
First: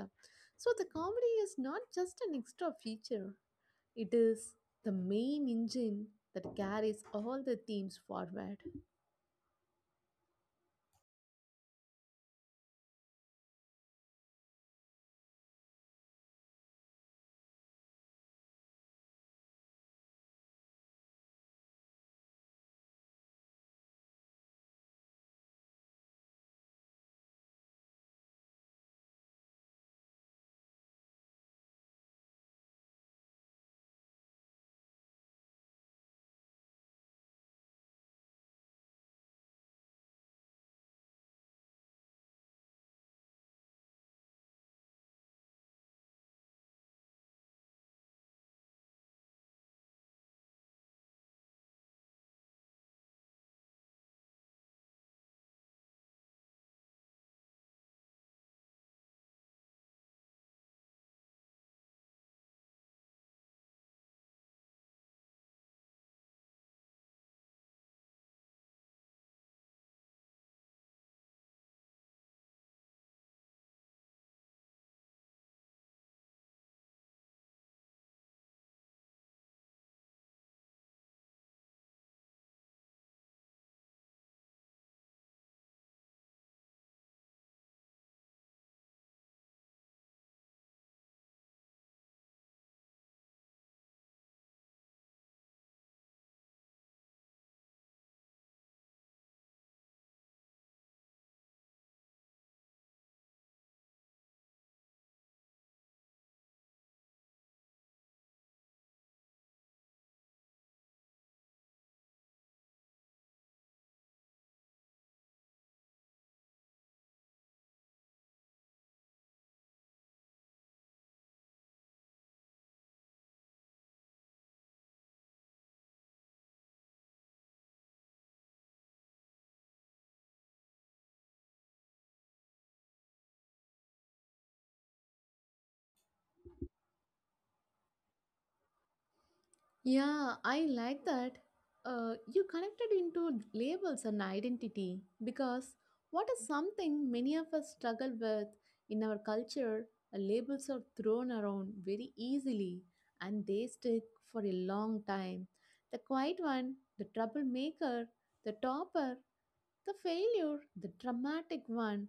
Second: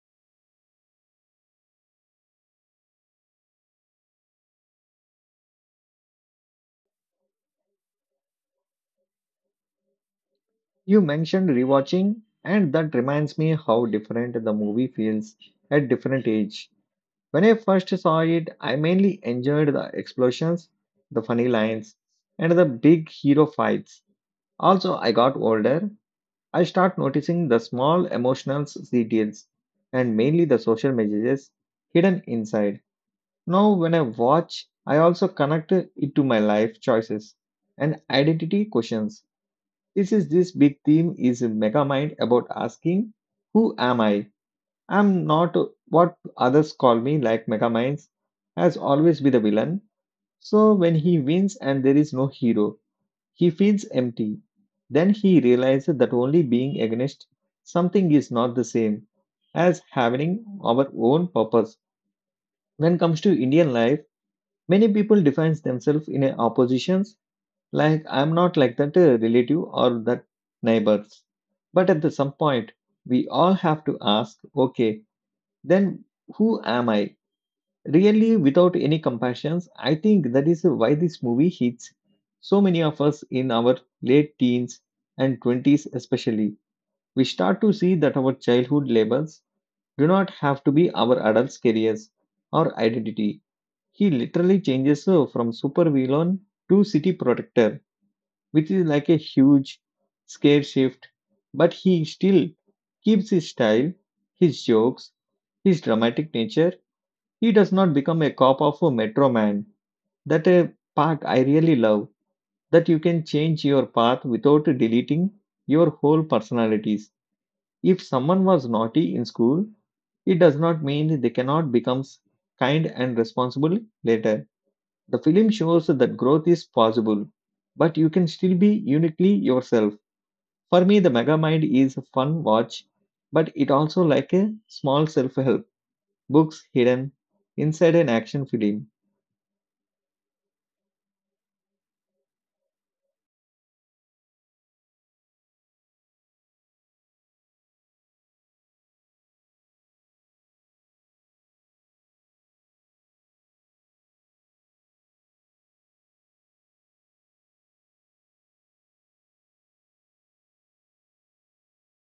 Speaker 2: So the comedy is not just an extra feature, it is the main engine that carries all the themes forward.
Speaker 1: You mentioned rewatching, and that reminds me how different the movie feels at different age. When I first saw it, I mainly enjoyed the explosions, the funny lines, and the big hero fights. Also, I got older I start noticing the small emotional details and mainly the social messages hidden inside. Now, when I watch, I also connect it to my life choices and identity questions. This is this big theme is mega mind about asking, who am I? I'm not what others call me, like mega minds has always been the villain. So when he wins and there is no hero, he feels empty. Then he realizes that only being against something is not the same as having our own purpose. When comes to Indian life, many people define themselves in a oppositions like I'm not like that uh, relative or that neighbors. But at the some point, we all have to ask, okay, then who am I? Really, without any compassions, I think that is why this movie hits so many of us in our late teens and twenties, especially. We start to see that our childhood labels do not have to be our adult careers or identity. He literally changes uh, from supervillain to city protector, which is like a huge scare shift, but he still keeps his style, his jokes, his dramatic nature. He does not become a cop of a Metro Man. That a part I really love that you can change your path without deleting your whole personalities. If someone was naughty in school, it does not mean they cannot become kind and responsible later. The film shows that growth is possible, but you can still be uniquely yourself. For me, the Megamind is a fun watch, but it also like a small self-help books hidden inside an action film.
Speaker 2: Yeah, I like that. Uh, you connected into labels and identity because what is something many of us struggle with in our culture? uh, Labels are thrown around very easily and they stick for a long time. The quiet one, the troublemaker, the topper, the failure, the dramatic one,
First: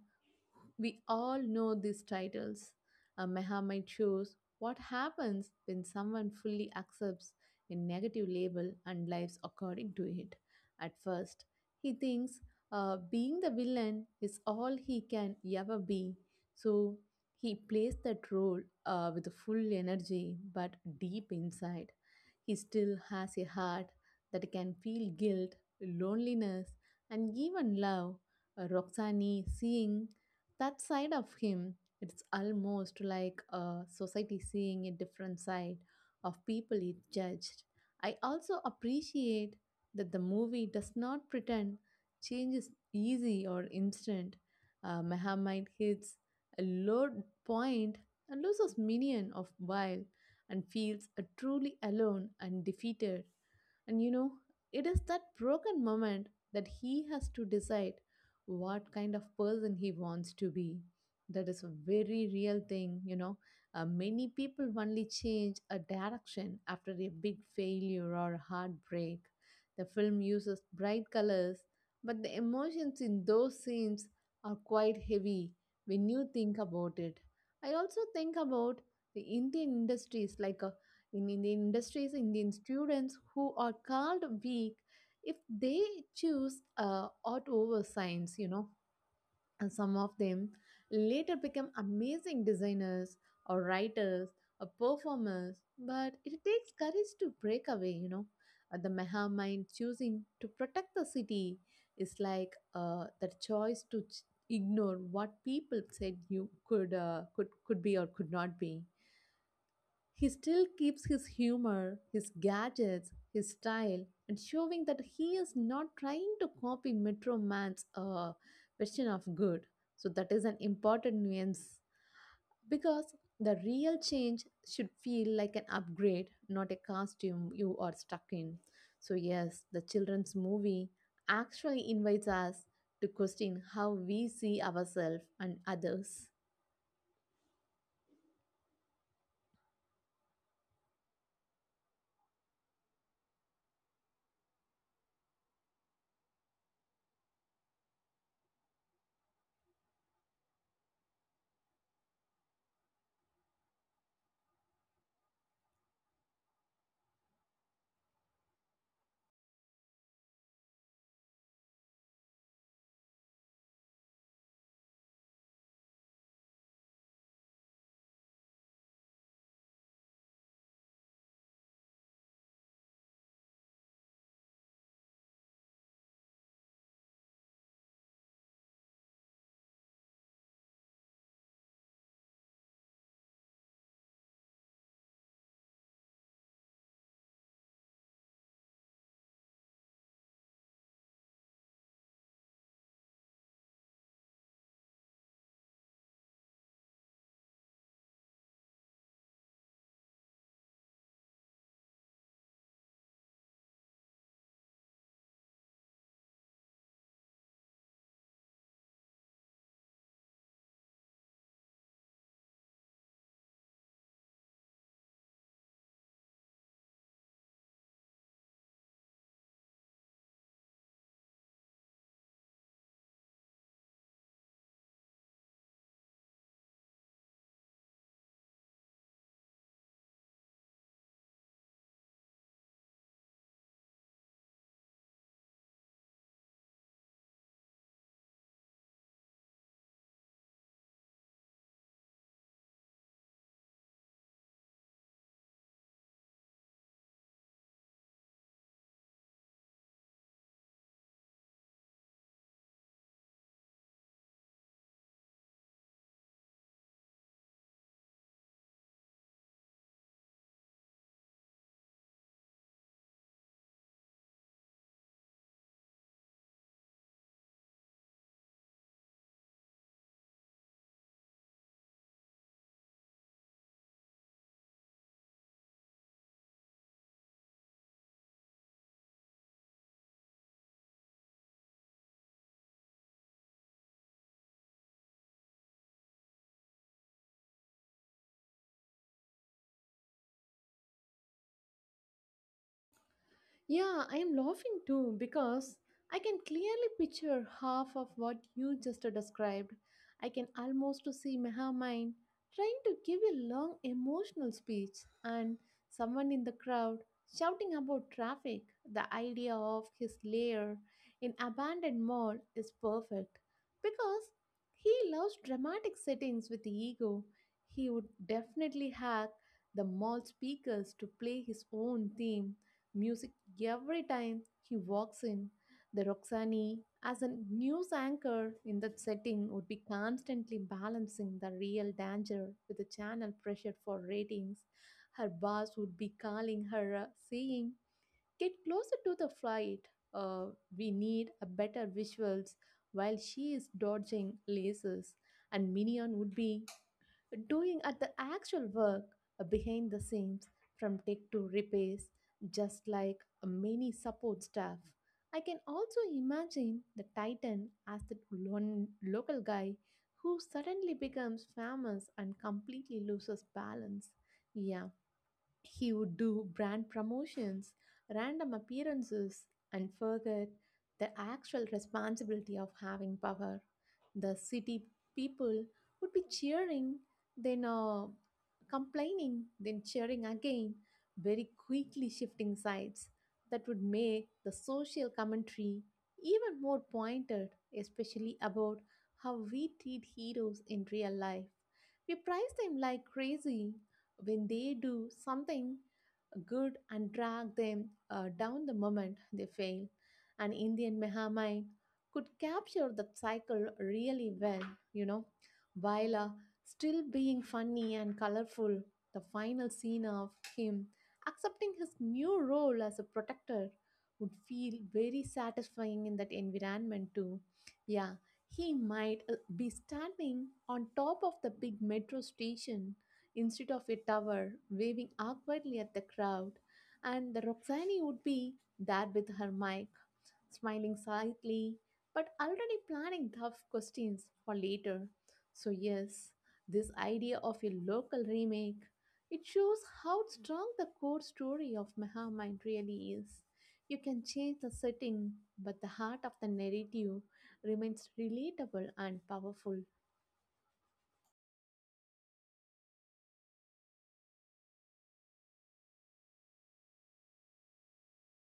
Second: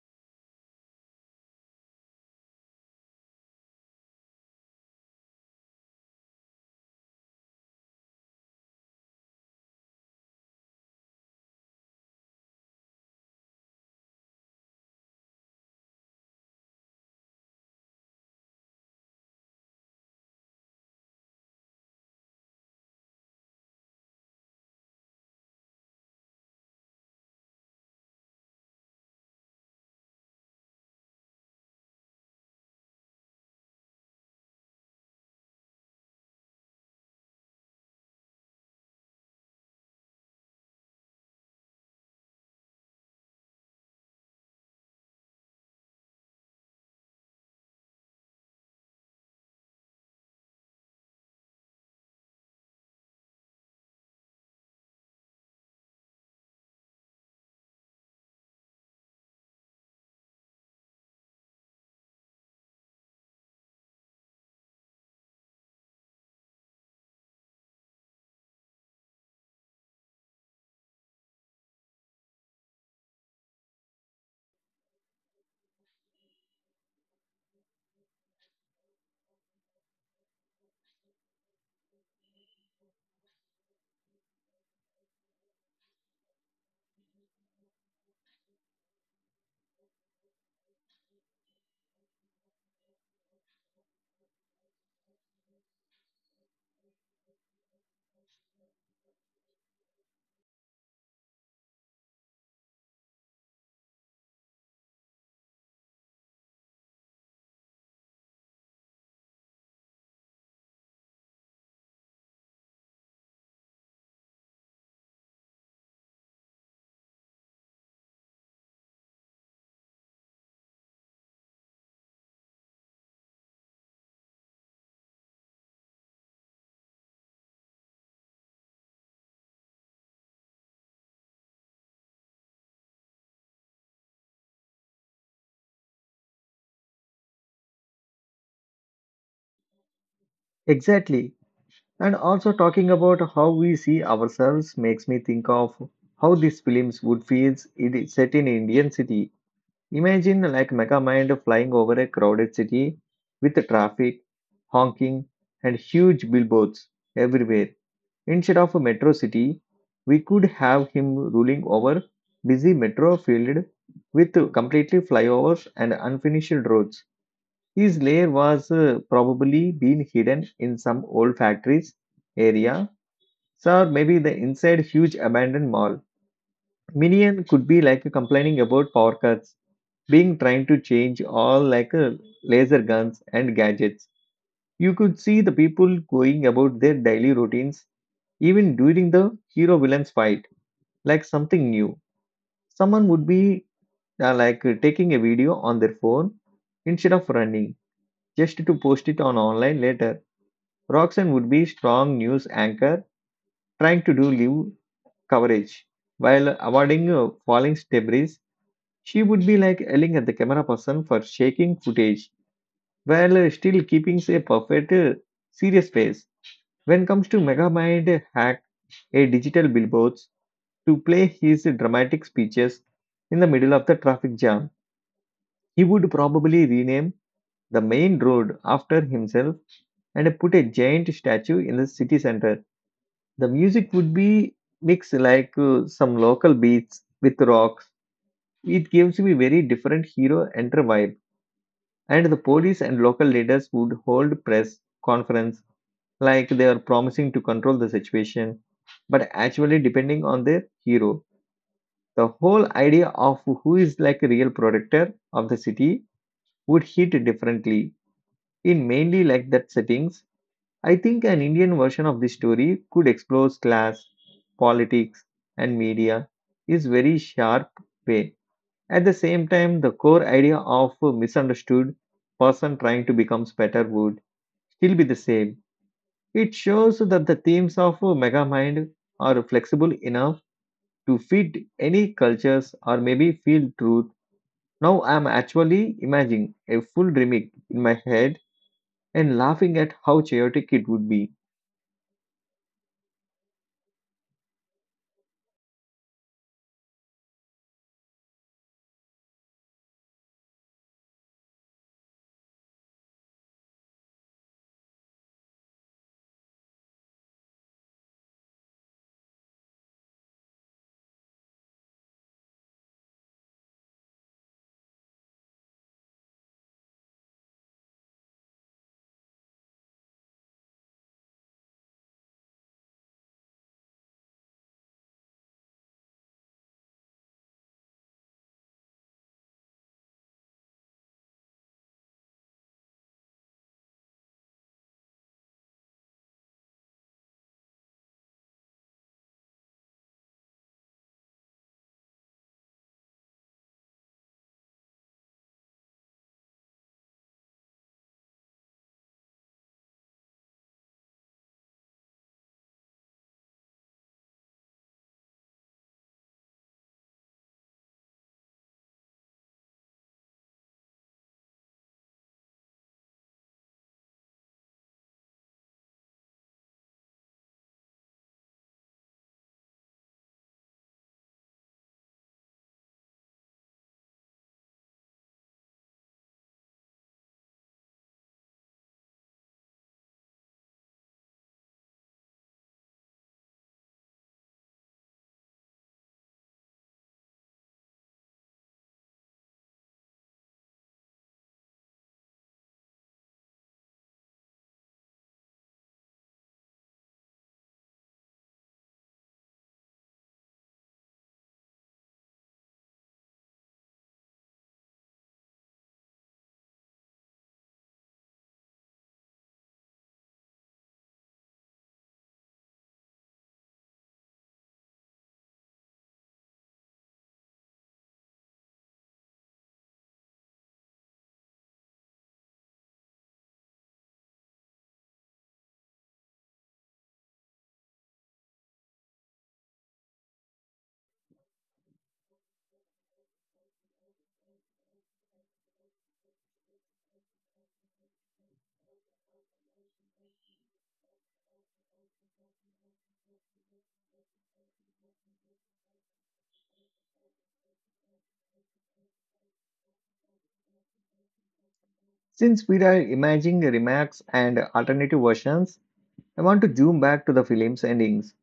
Speaker 2: we all know these titles. Uh, Muhammad shows what happens when someone fully accepts a negative label and lives according to it. At first, he thinks uh, being the villain is all he can ever be. So he plays that role uh, with full energy, but deep inside, he still has a heart that can feel guilt, loneliness, and even love. Uh, Roxani seeing that side of him, it's almost like a society seeing a different side of people it judged. I also appreciate that the movie does not pretend change is easy or instant. Uh, Muhammad hits a low point and loses million of while and feels uh, truly alone and defeated. And you know, it is that broken moment that he has to decide what kind of person he wants to be. That is a very real thing, you know. Uh, many people only change a direction after a big failure or heartbreak. The film uses bright colors, but the emotions in those scenes are quite heavy when you think about it. I also think about the Indian industries, like uh, in Indian industries, Indian students who are called weak if they choose uh, art over science, you know, and some of them later become amazing designers or writers or performers, but it takes courage to break away, you know. Uh, the Meha mind choosing to protect the city is like uh, that choice to ch- ignore what people said you could uh, could could be or could not be. He still keeps his humor, his gadgets, his style, and showing that he is not trying to copy Metro Man's uh, vision of good. So, that is an important nuance because the real change should feel like an upgrade, not a costume you are stuck in. So, yes, the children's movie actually invites us to question how we see ourselves and others.
Speaker 1: Exactly. And also talking about how we see ourselves makes me think of how these films would feel it is set in Indian city. Imagine like Megamind flying over a crowded city with the traffic, honking, and huge billboards everywhere. Instead of a metro city, we could have him ruling over busy metro field with completely flyovers and unfinished roads. His lair was uh, probably been hidden in some old factories area so or maybe the inside huge abandoned mall. Minion could be like complaining about power cuts, being trying to change all like uh, laser guns and gadgets. You could see the people going about their daily routines even during the hero villains fight, like something new. Someone would be uh, like uh, taking a video on their phone instead of running just to post it on online later. Roxanne would be strong news anchor trying to do live coverage. While avoiding uh, falling debris, she would be like yelling at the camera person for shaking footage while uh, still keeping a perfect uh, serious face. When comes to Megamind hack a digital billboards to play his dramatic speeches in the middle of the traffic jam, he would probably rename the main road after himself and put a giant statue in the city center. The music would be mixed like uh, some local beats with rock. It gives me very different hero enter vibe, and the police and local leaders would hold press conference like they are promising to control the situation, but actually depending on their hero. The whole idea of who is like a real protector of the city would hit differently in mainly like that settings. I think an Indian version of this story could explore class, politics, and media is very sharp way. At the same time, the core idea of a misunderstood person trying to become better would still be the same. It shows that the themes of Megamind are flexible enough to fit any cultures or maybe feel truth. Now I'm actually imagining a full remake in my head and laughing at how chaotic it would be.
Speaker 2: Yeah, I am laughing too because I can clearly picture half of what you just described. I can almost see Meha trying to give a long emotional speech and someone in the crowd shouting about traffic. The idea of his lair in abandoned mall is perfect because he loves dramatic settings with ego. He would definitely hack the mall speakers to play his own theme music every time he walks in. The Roxani, as a news anchor in that setting, would be constantly balancing the real danger with the channel pressure for ratings. Her boss would be calling her, uh, saying, get closer to the flight. Uh, we need a better visuals while she is dodging lasers. And Minion would be doing at the actual work uh, behind the scenes from tech to repairs, just like uh, many support staff. I can also imagine the Titan as the lone local guy who suddenly becomes famous and completely loses balance. Yeah, he would do brand promotions, random appearances, and forget the actual responsibility of having power. The city people would be cheering, then uh, complaining, then cheering again, very quickly shifting sides. That would make the social commentary even more pointed, especially about how we treat heroes in real life. We prize them like crazy, when they do something good and drag them uh, down the moment they fail. An Indian Mehamine could capture that cycle really well, you know, while uh, still being funny and colorful. The final scene of him accepting his new role as a protector would feel very satisfying in that environment, too. Yeah, he might uh, be standing on top of the big metro station instead of a tower waving awkwardly at the crowd, and the Roxani would be there with her mic, smiling slightly, but already planning tough questions for later. So, yes, this idea of a local remake. It shows how strong the core story of Mahamine really is. You can change the setting, but the heart of the narrative remains relatable and powerful.
Speaker 1: Since we are imagining remakes and alternative versions, I want to zoom back to the film's endings.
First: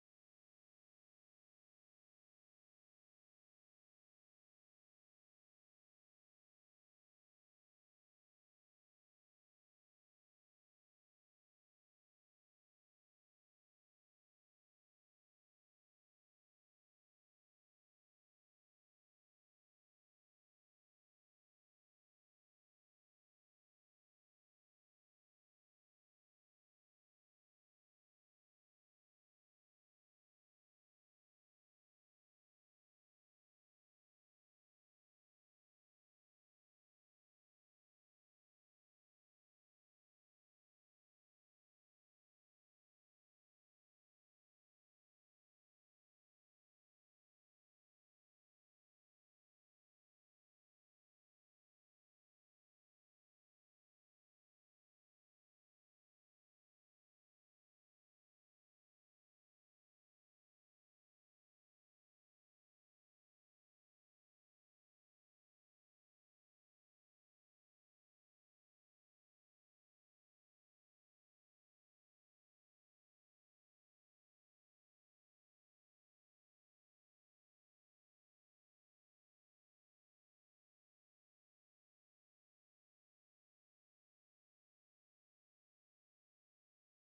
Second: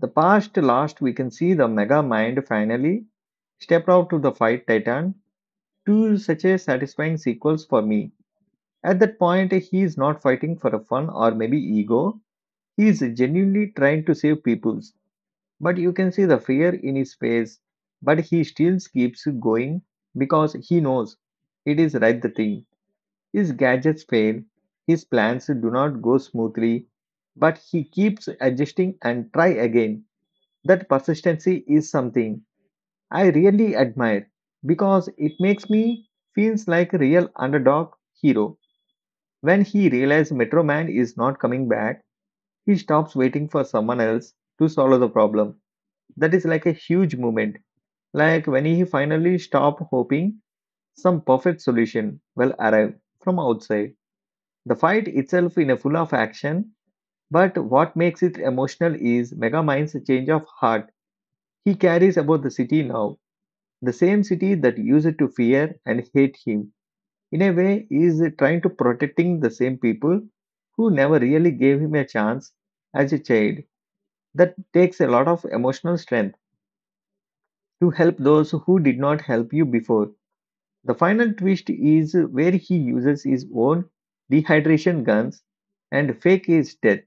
Speaker 1: The past last we can see the Mega Mind finally step out to the fight Titan, two such a satisfying sequels for me. At that point, he is not fighting for a fun or maybe ego. He is genuinely trying to save peoples. But you can see the fear in his face. But he still keeps going because he knows it is right the thing. His gadgets fail. His plans do not go smoothly. But he keeps adjusting and try again. That persistency is something I really admire, because it makes me feels like a real underdog hero. When he realizes Metro Man is not coming back, he stops waiting for someone else to solve the problem. That is like a huge moment. Like when he finally stopped hoping some perfect solution will arrive from outside. The fight itself in a full of action, but what makes it emotional is Mega Mind's change of heart. He carries about the city now. The same city that used to fear and hate him, in a way, is trying to protecting the same people who never really gave him a chance as a child. That takes a lot of emotional strength to help those who did not help you before. The final twist is where he uses his own dehydration guns and fake his death.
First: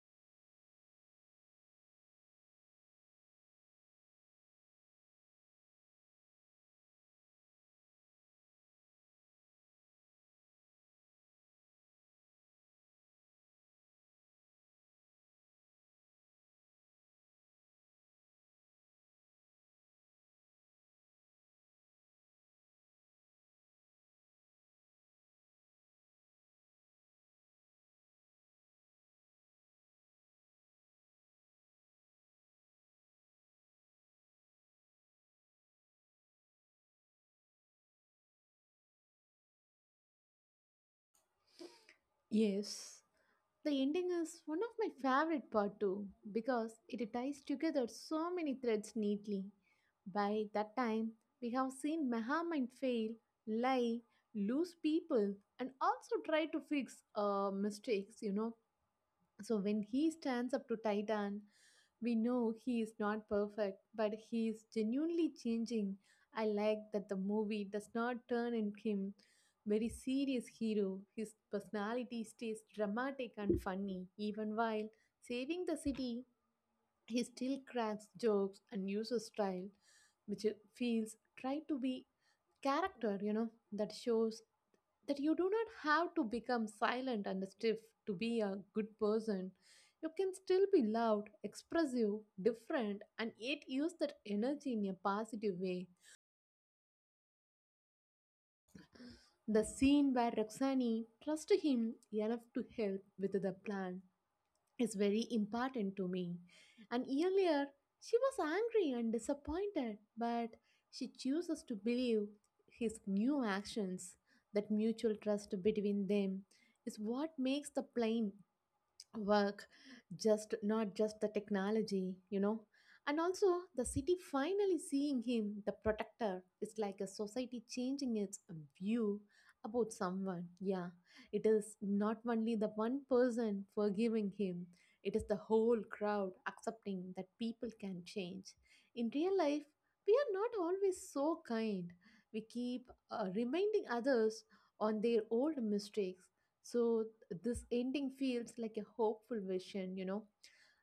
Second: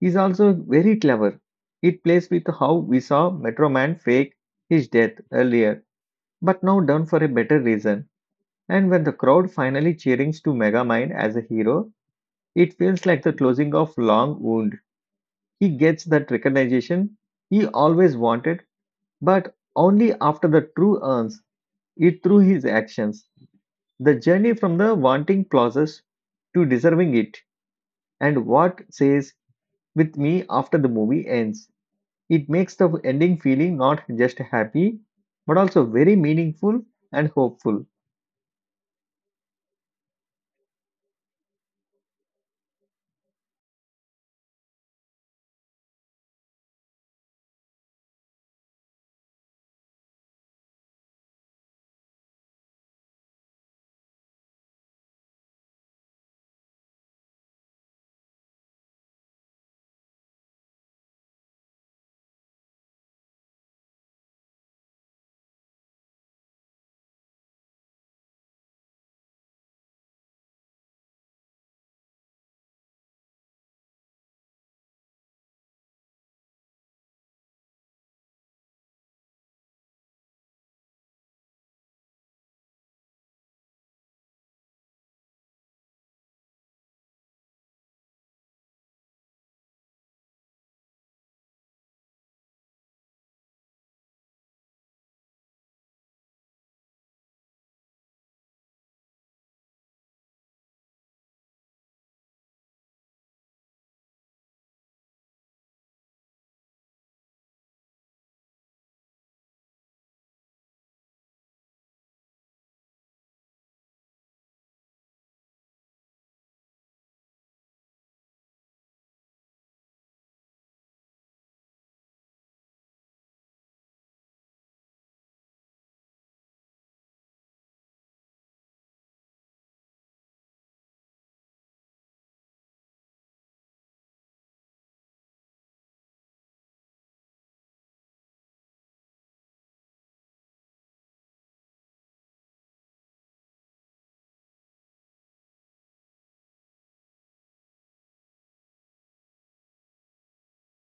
Speaker 1: He's also very clever. It plays with how we saw Metro Man fake his death earlier, but now done for a better reason. And when the crowd finally cheerings to Megamind as a hero, it feels like the closing of long wound. He gets that recognition he always wanted, but only after the true earns it through his actions. The journey from the wanting clauses to deserving it, and what says with me after the movie ends. It makes the ending feeling not just happy, but also very meaningful and hopeful.
Speaker 2: Yes, the ending is one of my favorite part too because it ties together so many threads neatly. By that time, we have seen Mahamine fail, lie, lose people, and also try to fix uh, mistakes, you know. So when he stands up to Titan we know he is not perfect, but he is genuinely changing. I like that the movie does not turn in him very serious hero. His personality stays dramatic and funny. Even while saving the city, he still cracks jokes and uses style, which it feels try to be character, you know, that shows that you do not have to become silent and stiff to be a good person. You can still be loud, expressive, different, and yet use that energy in a positive way. The scene where Roxani trusts him enough to help with the plan is very important to me. And earlier, she was angry and disappointed, but she chooses to believe his new actions. That mutual trust between them is what makes the plan work just not just the technology you know and also the city finally seeing him the protector. It's like a society changing its view about someone, yeah, it is not only the one person forgiving him, it is the whole crowd accepting that people can change. In real life we are not always so kind, we keep uh, reminding others on their old mistakes. So this ending feels like a hopeful vision, you know,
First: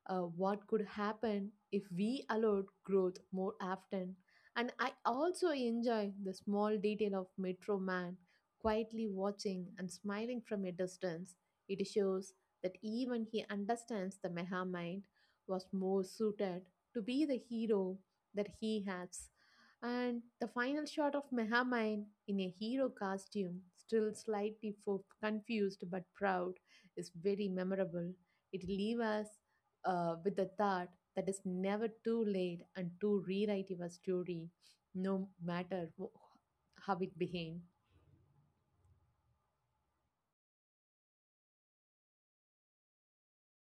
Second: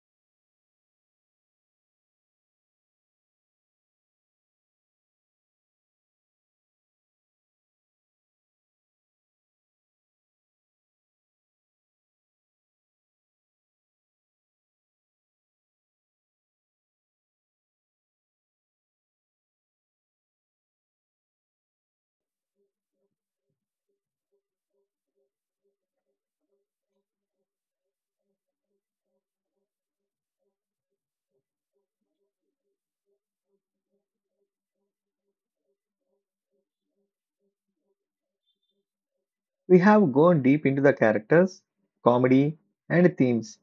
Speaker 2: uh, what could happen if we allowed growth more often. And I also enjoy the small detail of Metro Man quietly watching and smiling from a distance. It shows that even he understands the Meha mind was more suited to be the hero that he has. And the final shot of Mehamine in a hero costume, still slightly fo- confused but proud, is very memorable. It leaves us uh, with the thought that it's never too late and to rewrite your story, no matter wh- how it behaves.
Speaker 1: We have gone deep into the characters, comedy, and themes,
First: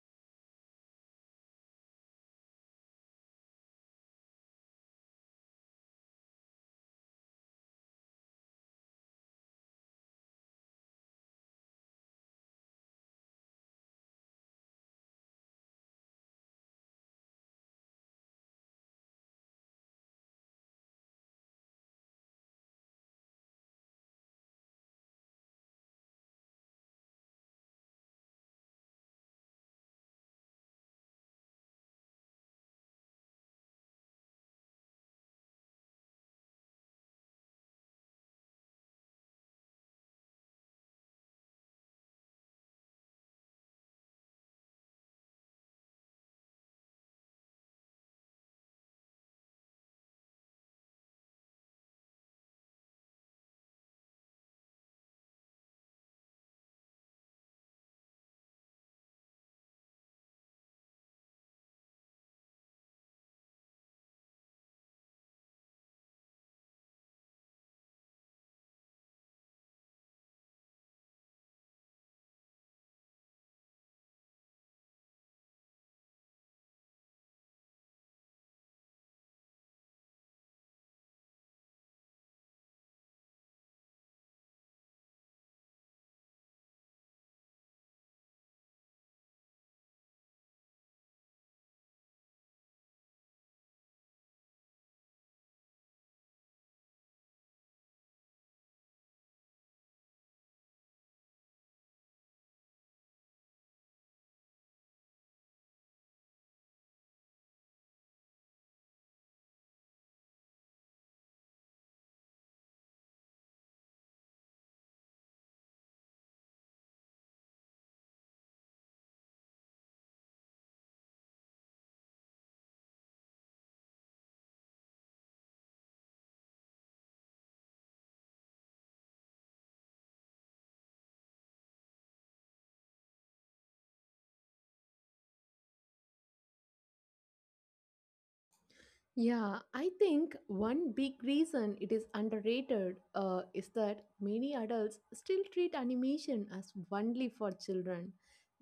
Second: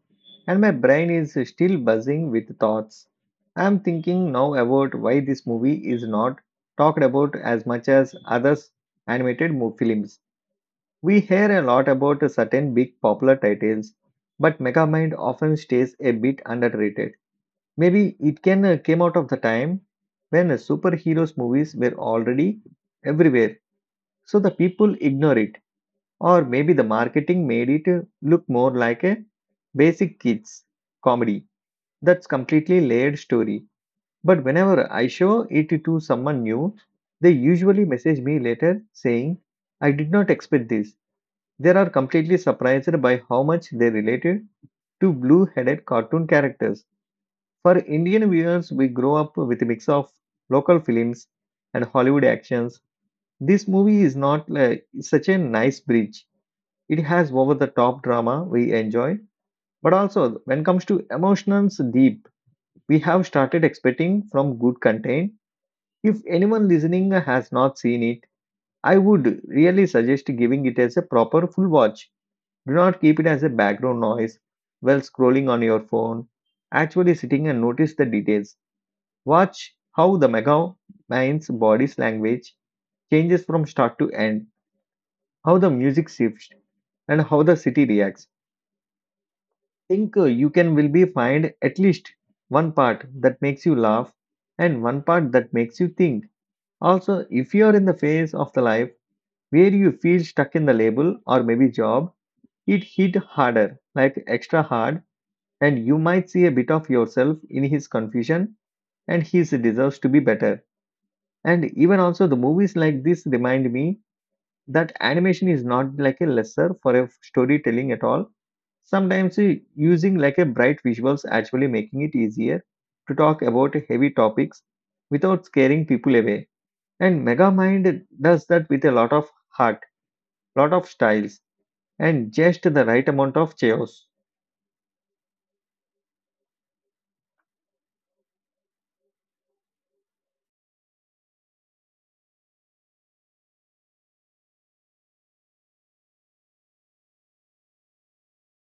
Speaker 1: and my brain is still buzzing with thoughts. I am thinking now about why this movie is not talked about as much as other animated mo- films. We hear a lot about certain big popular titles, but Megamind often stays a bit underrated. Maybe it can uh, came out of the time when uh, superheroes movies were already everywhere, so the people ignore it. Or maybe the marketing made it uh, look more like a basic kids comedy that's completely layered story. But whenever I show it to someone new, they usually message me later saying, "I did not expect this." They are completely surprised by how much they related to blue headed cartoon characters. For Indian viewers, we grow up with a mix of local films and Hollywood actions. This movie is not like such a nice bridge, it has over the top drama we enjoy, but also when it comes to emotions deep, we have started expecting from good content. If anyone listening has not seen it, I would really suggest giving it as a proper full watch. Do not keep it as a background noise while scrolling on your phone. Actually sitting and notice the details. Watch how the mega mind's body's language changes from start to end, how the music shifts, and how the city reacts. Think uh, you can will be find at least one part that makes you laugh and one part that makes you think. Also, if you are in the phase of the life where you feel stuck in the label or maybe job, it hit harder, like extra hard, and you might see a bit of yourself in his confusion and his deserves to be better. And even also the movies like this remind me that animation is not like a lesser for a storytelling at all. Sometimes uh, using like a bright visuals actually making it easier to talk about heavy topics without scaring people away, and megamind does that with a lot of heart, lot of styles, and just the right amount of chaos.
Speaker 2: Yeah, I think one big reason it is underrated uh, is that many adults still treat animation as only for children.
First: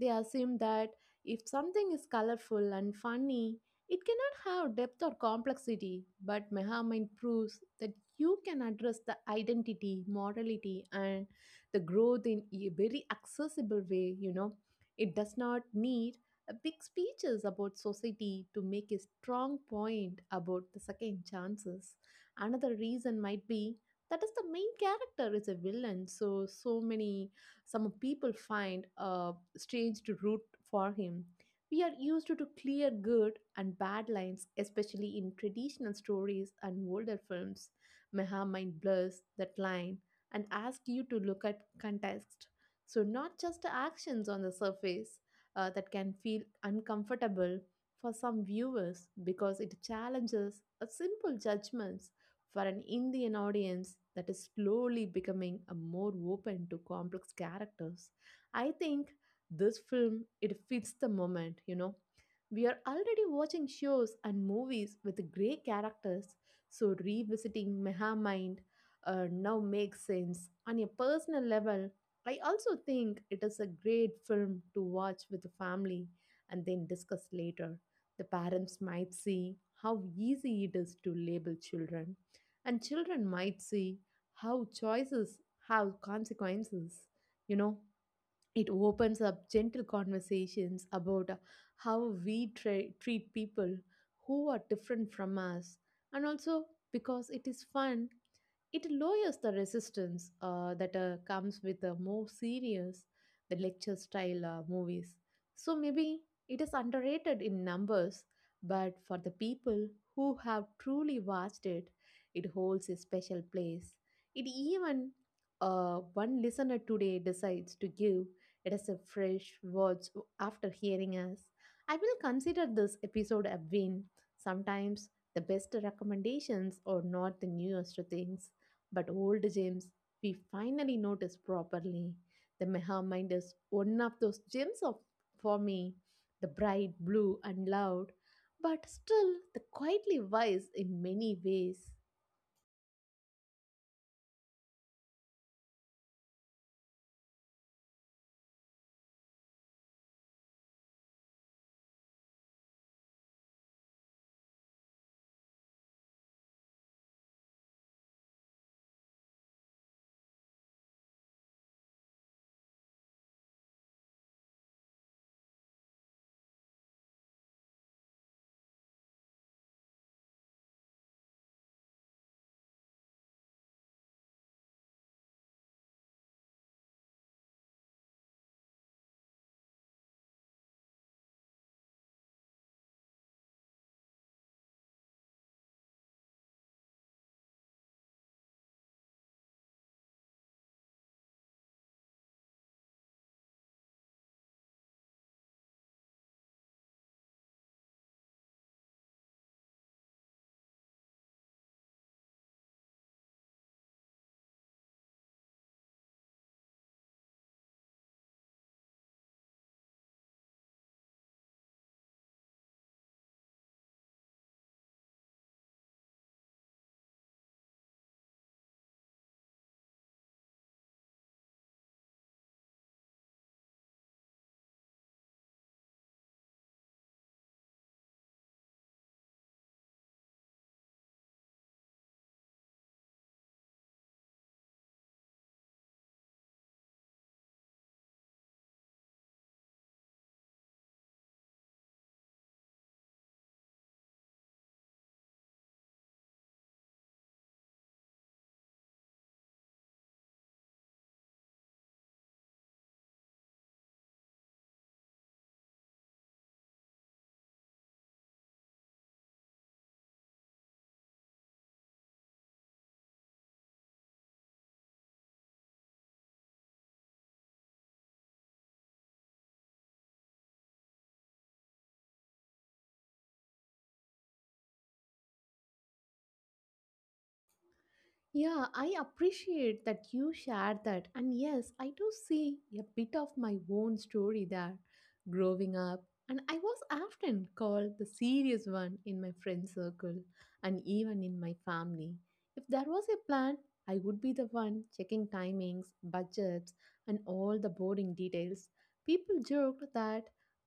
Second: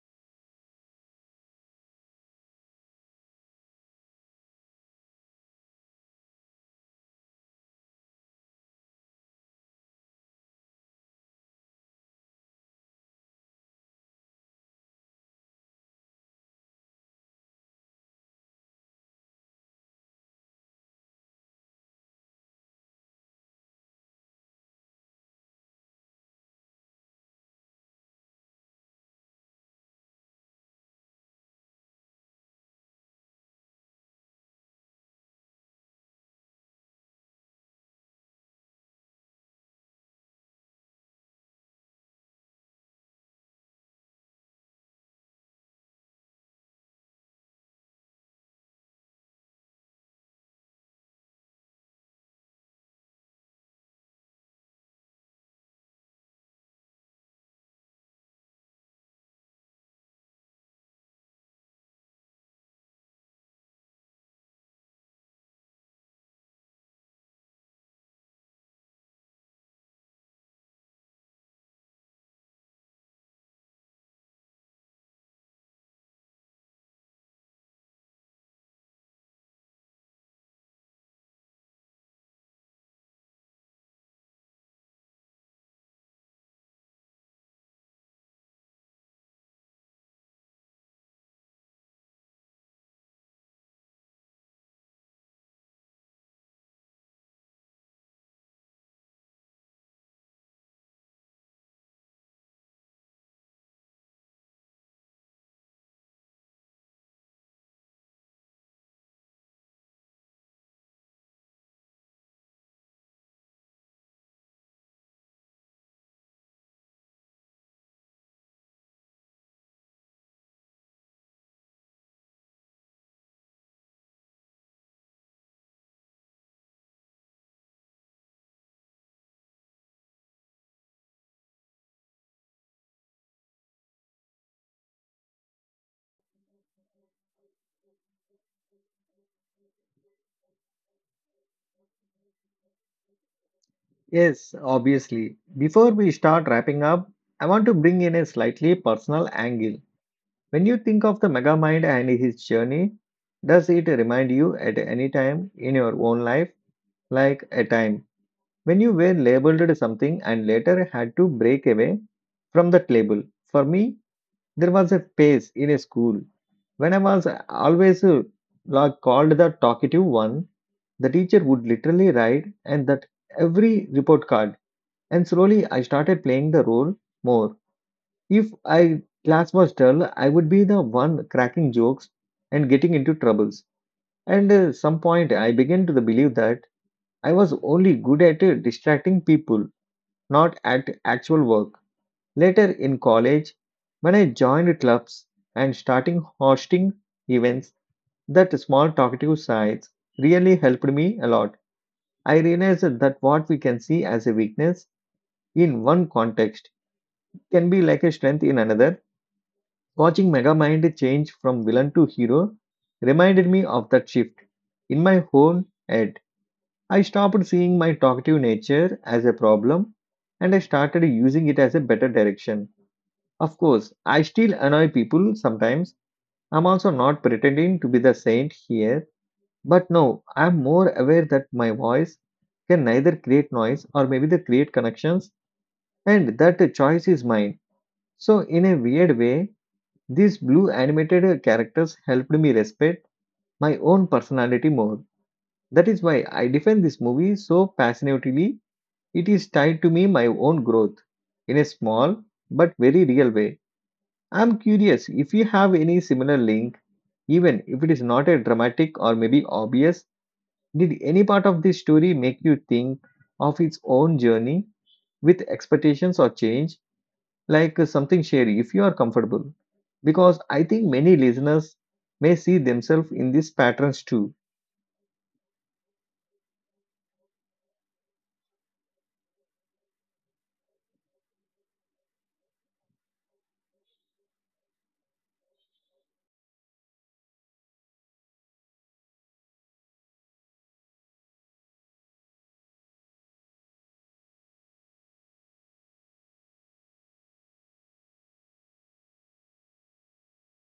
Speaker 2: They assume that if something is colorful and funny, it cannot have depth or complexity. But Mehamine proves that you can address the identity, morality, and the growth in a very accessible way, you know. It does not need uh, big speeches about society to make a strong point about the second chances. Another reason might be that is the main character is a villain, so so many some people find uh, strange to root for him. We are used to, to clear good and bad lines, especially in traditional stories and older films. Meha might blurs that line and ask you to look at context. So, not just the actions on the surface uh, that can feel uncomfortable for some viewers because it challenges a simple judgments for an Indian audience that is slowly becoming a more open to complex characters. I think this film it fits the moment, you know. We are already watching shows and movies with great characters, so revisiting Meha Mind uh, now makes sense on a personal level. I also think it is a great film to watch with the family and then discuss later. The parents might see how easy it is to label children, and children might see how choices have consequences. You know, it opens up gentle conversations about uh, how we tra- treat people who are different from us, and also because it is fun it lowers the resistance uh, that uh, comes with the more serious, the lecture style uh, movies. So maybe it is underrated in numbers, but for the people who have truly watched it, it holds a special place. It even uh, one listener today decides to give it as a fresh watch after hearing us. I will consider this episode a win. Sometimes the best recommendations are not the newest things. But old gems we finally notice properly. The Meha Mind is one of those gems of for me, the bright blue and loud, but still the quietly wise in many ways.
Speaker 1: Yes, obviously, before we start wrapping up, I want to bring in a slightly personal angle. When you think of the Megamind and his journey, does it remind you at any time in your own life, like a time when you were labeled something and later had to break away from that label? For me, there was a phase in a school when I was always uh, like called the talkative one. The teacher would literally write and that every report card, and slowly I started playing the role more. If I class was dull, I would be the one cracking jokes and getting into troubles. And uh, some point, I began to believe that I was only good at uh, distracting people, not at actual work. Later in college, when I joined clubs and starting hosting events, that small talkative sides really helped me a lot. I realized that what we can see as a weakness in one context can be like a strength in another. Watching Megamind change from villain to hero reminded me of that shift. In my own head, I stopped seeing my talkative nature as a problem and I started using it as a better direction. Of course, I still annoy people sometimes. I'm also not pretending to be the saint here, but no, I'm more aware that my voice can neither create noise or maybe they create connections, and that choice is mine. So, in a weird way, these blue animated characters helped me respect my own personality more. That is why I defend this movie so passionately. It is tied to me my own growth in a small but very real way. I am curious if you have any similar link, even if it is not a dramatic or maybe obvious. Did any part of this story make you think of its own journey with expectations or change? Like uh, something shady if you are comfortable, because I think many listeners may see themselves in these patterns too.
Speaker 2: Yeah, I appreciate that you shared that. And yes, I do see a bit of my own story there growing up. And I was often called the serious one in my friend circle and even in my family. If there was a plan, I would be the one checking timings, budgets, and all the boring details. People joked that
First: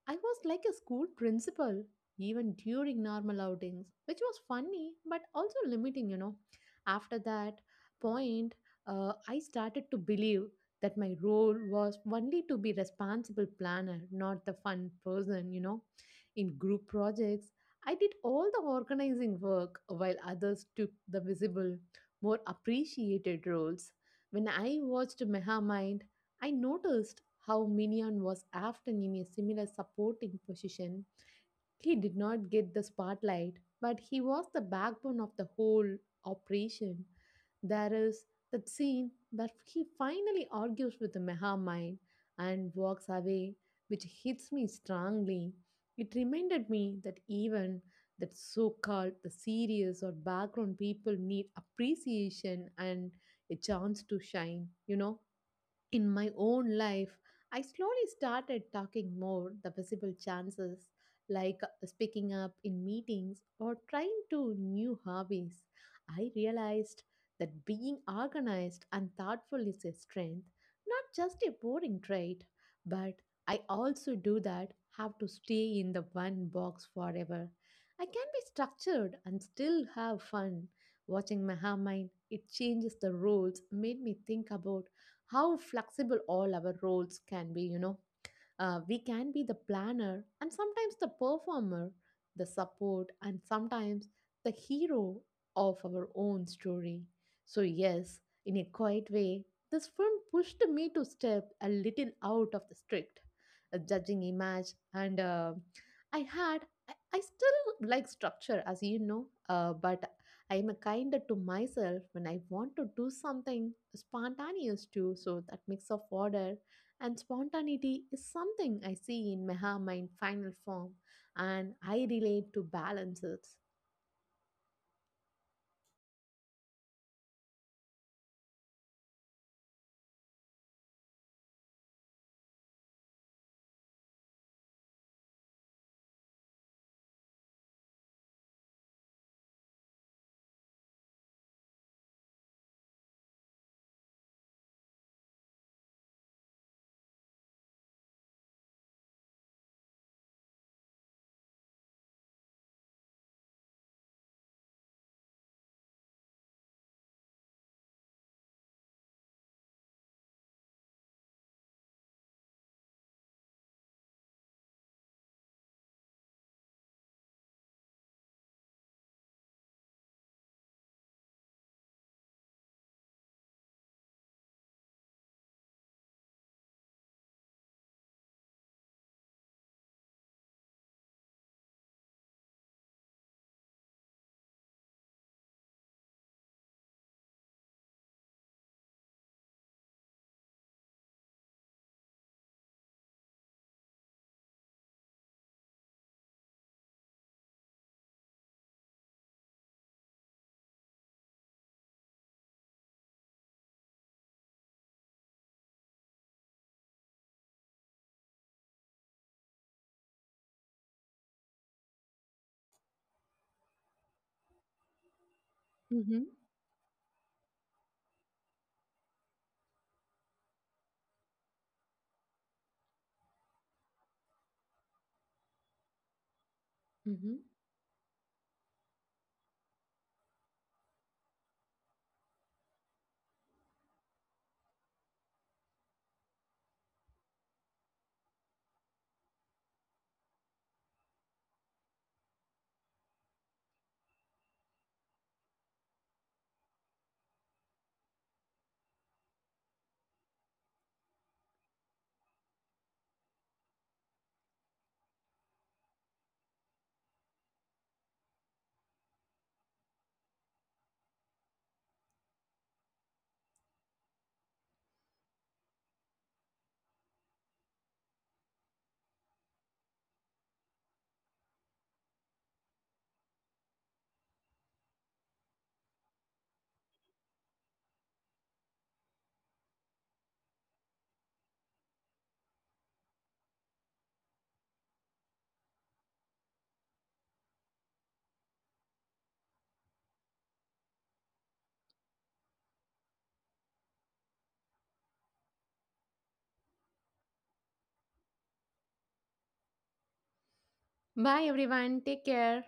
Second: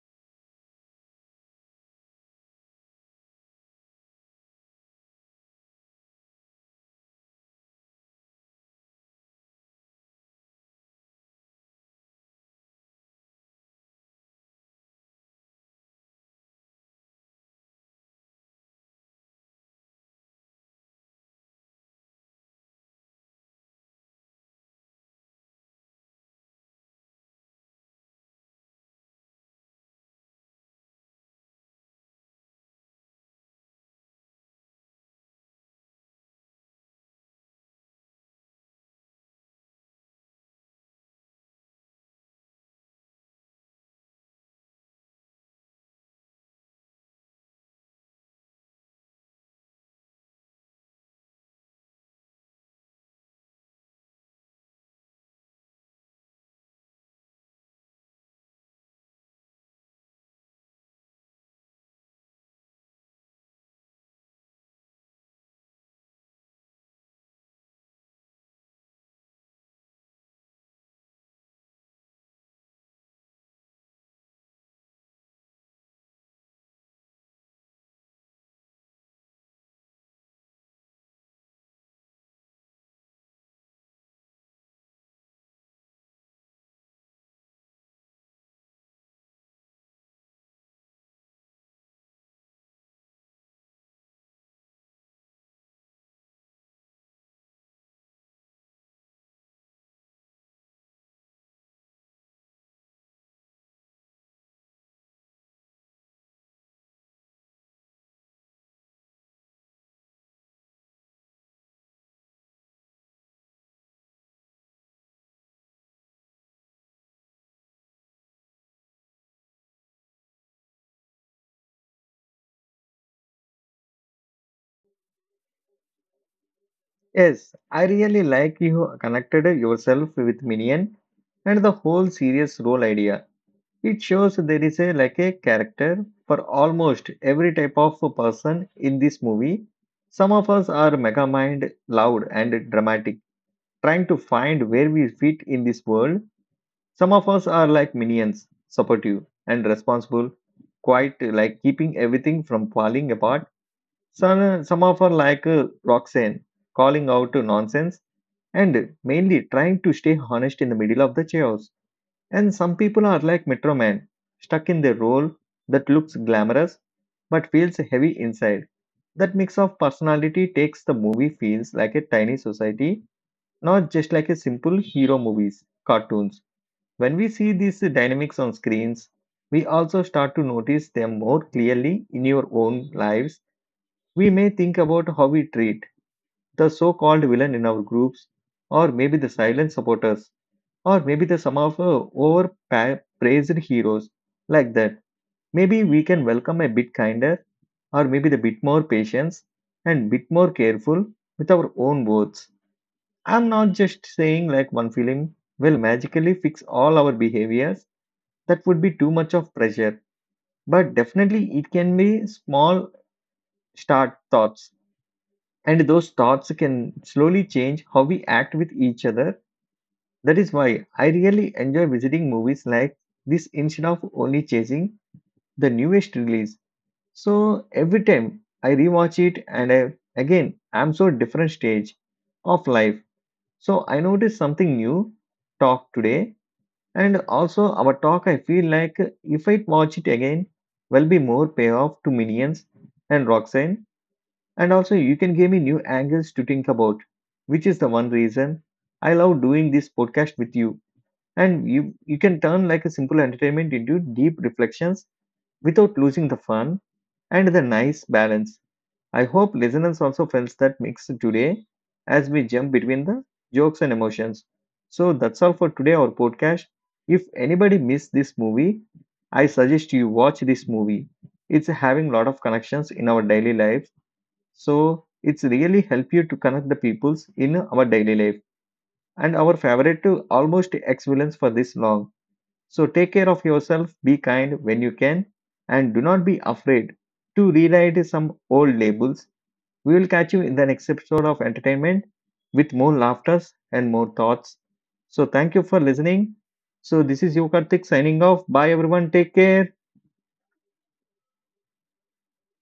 Speaker 2: I was like a school principal, even during normal outings, which was funny but also limiting, you know. After that point, uh, I started to believe that my role was only to be responsible planner, not the fun person, you know. In group projects, I did all the organizing work while others took the visible, more appreciated roles. When I watched Meha mind, I noticed how Minion was often in a similar supporting position he did not get the spotlight, but he was the backbone of the whole operation. There is that scene that he finally argues with the Meha Mind and walks away, which hits me strongly. It reminded me that even that so-called the serious or background people need appreciation and a chance to shine, you know. In my own life, I slowly started talking more the visible chances, like uh, speaking up in meetings or trying to new hobbies. I realized that being organized and thoughtful is a strength, not just a boring trait, but I also do that have to stay in the one box forever. I can be structured and still have fun. Watching Maha Mind, it changes the rules, made me think about how flexible all our roles can be you know uh, We can be the planner and sometimes the performer, the support, and sometimes the hero of our own story. So, yes, in a quiet way, this film pushed me to step a little out of the strict uh, judging image, and uh, I had. I I still like structure, as you know, uh, but I am a kinder to myself when I want to do something spontaneous too. So that mix of order and spontaneity is something I see in Meha in final form, and I relate to balance it.
Speaker 1: Yes, I really like you connected yourself with minion and the whole serious role idea. It shows there is a like a character for almost every type of a person in this movie. Some of us are mega mind, loud and dramatic, trying to find where we fit in this world. Some of us are like minions, supportive and responsible, quite like keeping everything from falling apart. Some, some of us are like uh, Roxanne, calling out to nonsense and mainly trying to stay honest in the middle of the chaos. And some people are like Metro Man, stuck in their role that looks glamorous but feels heavy inside. That mix of personality takes the movie feels like a tiny society, not just like a simple hero movies, cartoons. When we see these dynamics on screens, we also start to notice them more clearly in your own lives. We may think about how we treat the so called villain in our groups, or maybe the silent supporters, or maybe the some of uh, overpraised heroes like that. Maybe we can welcome a bit kinder, or maybe the bit more patience and bit more careful with our own words. I'm not just saying like one film will magically fix all our behaviors. That would be too much of pressure, but definitely it can be small start thoughts, and those
Speaker 2: Hmm.
Speaker 1: thoughts can slowly change how we act with each other. That is why I really enjoy visiting movies like this instead of only chasing the newest release.
Speaker 2: Mhm.
Speaker 1: So every time I rewatch it and I, again, I'm so different stage of life, so I noticed something new talk today. And also, our talk, I feel like if I watch it again, will be more payoff to Minions and Roxanne. And also, you can give me new angles to think about, which is the one reason I love doing this podcast with you. And you, you can turn like a simple entertainment into deep reflections without losing the fun and the nice balance. I hope listeners also felt that mix today as we jump between the jokes and emotions. So that's all for today, our podcast. If anybody missed this movie, I suggest you watch this movie. It's having a lot of connections in our daily life. So it's really help you to connect the peoples in our daily life and our favorite to almost excellence for this long. So take care of yourself, be kind when you can, and do not be afraid to rewrite some old labels. We will catch you in the next episode of Entertainment with more laughters and more thoughts. So, thank you for listening. So, this is you, Karthik, signing off. Bye, everyone. Take care.
Speaker 2: Bye, everyone. Take care.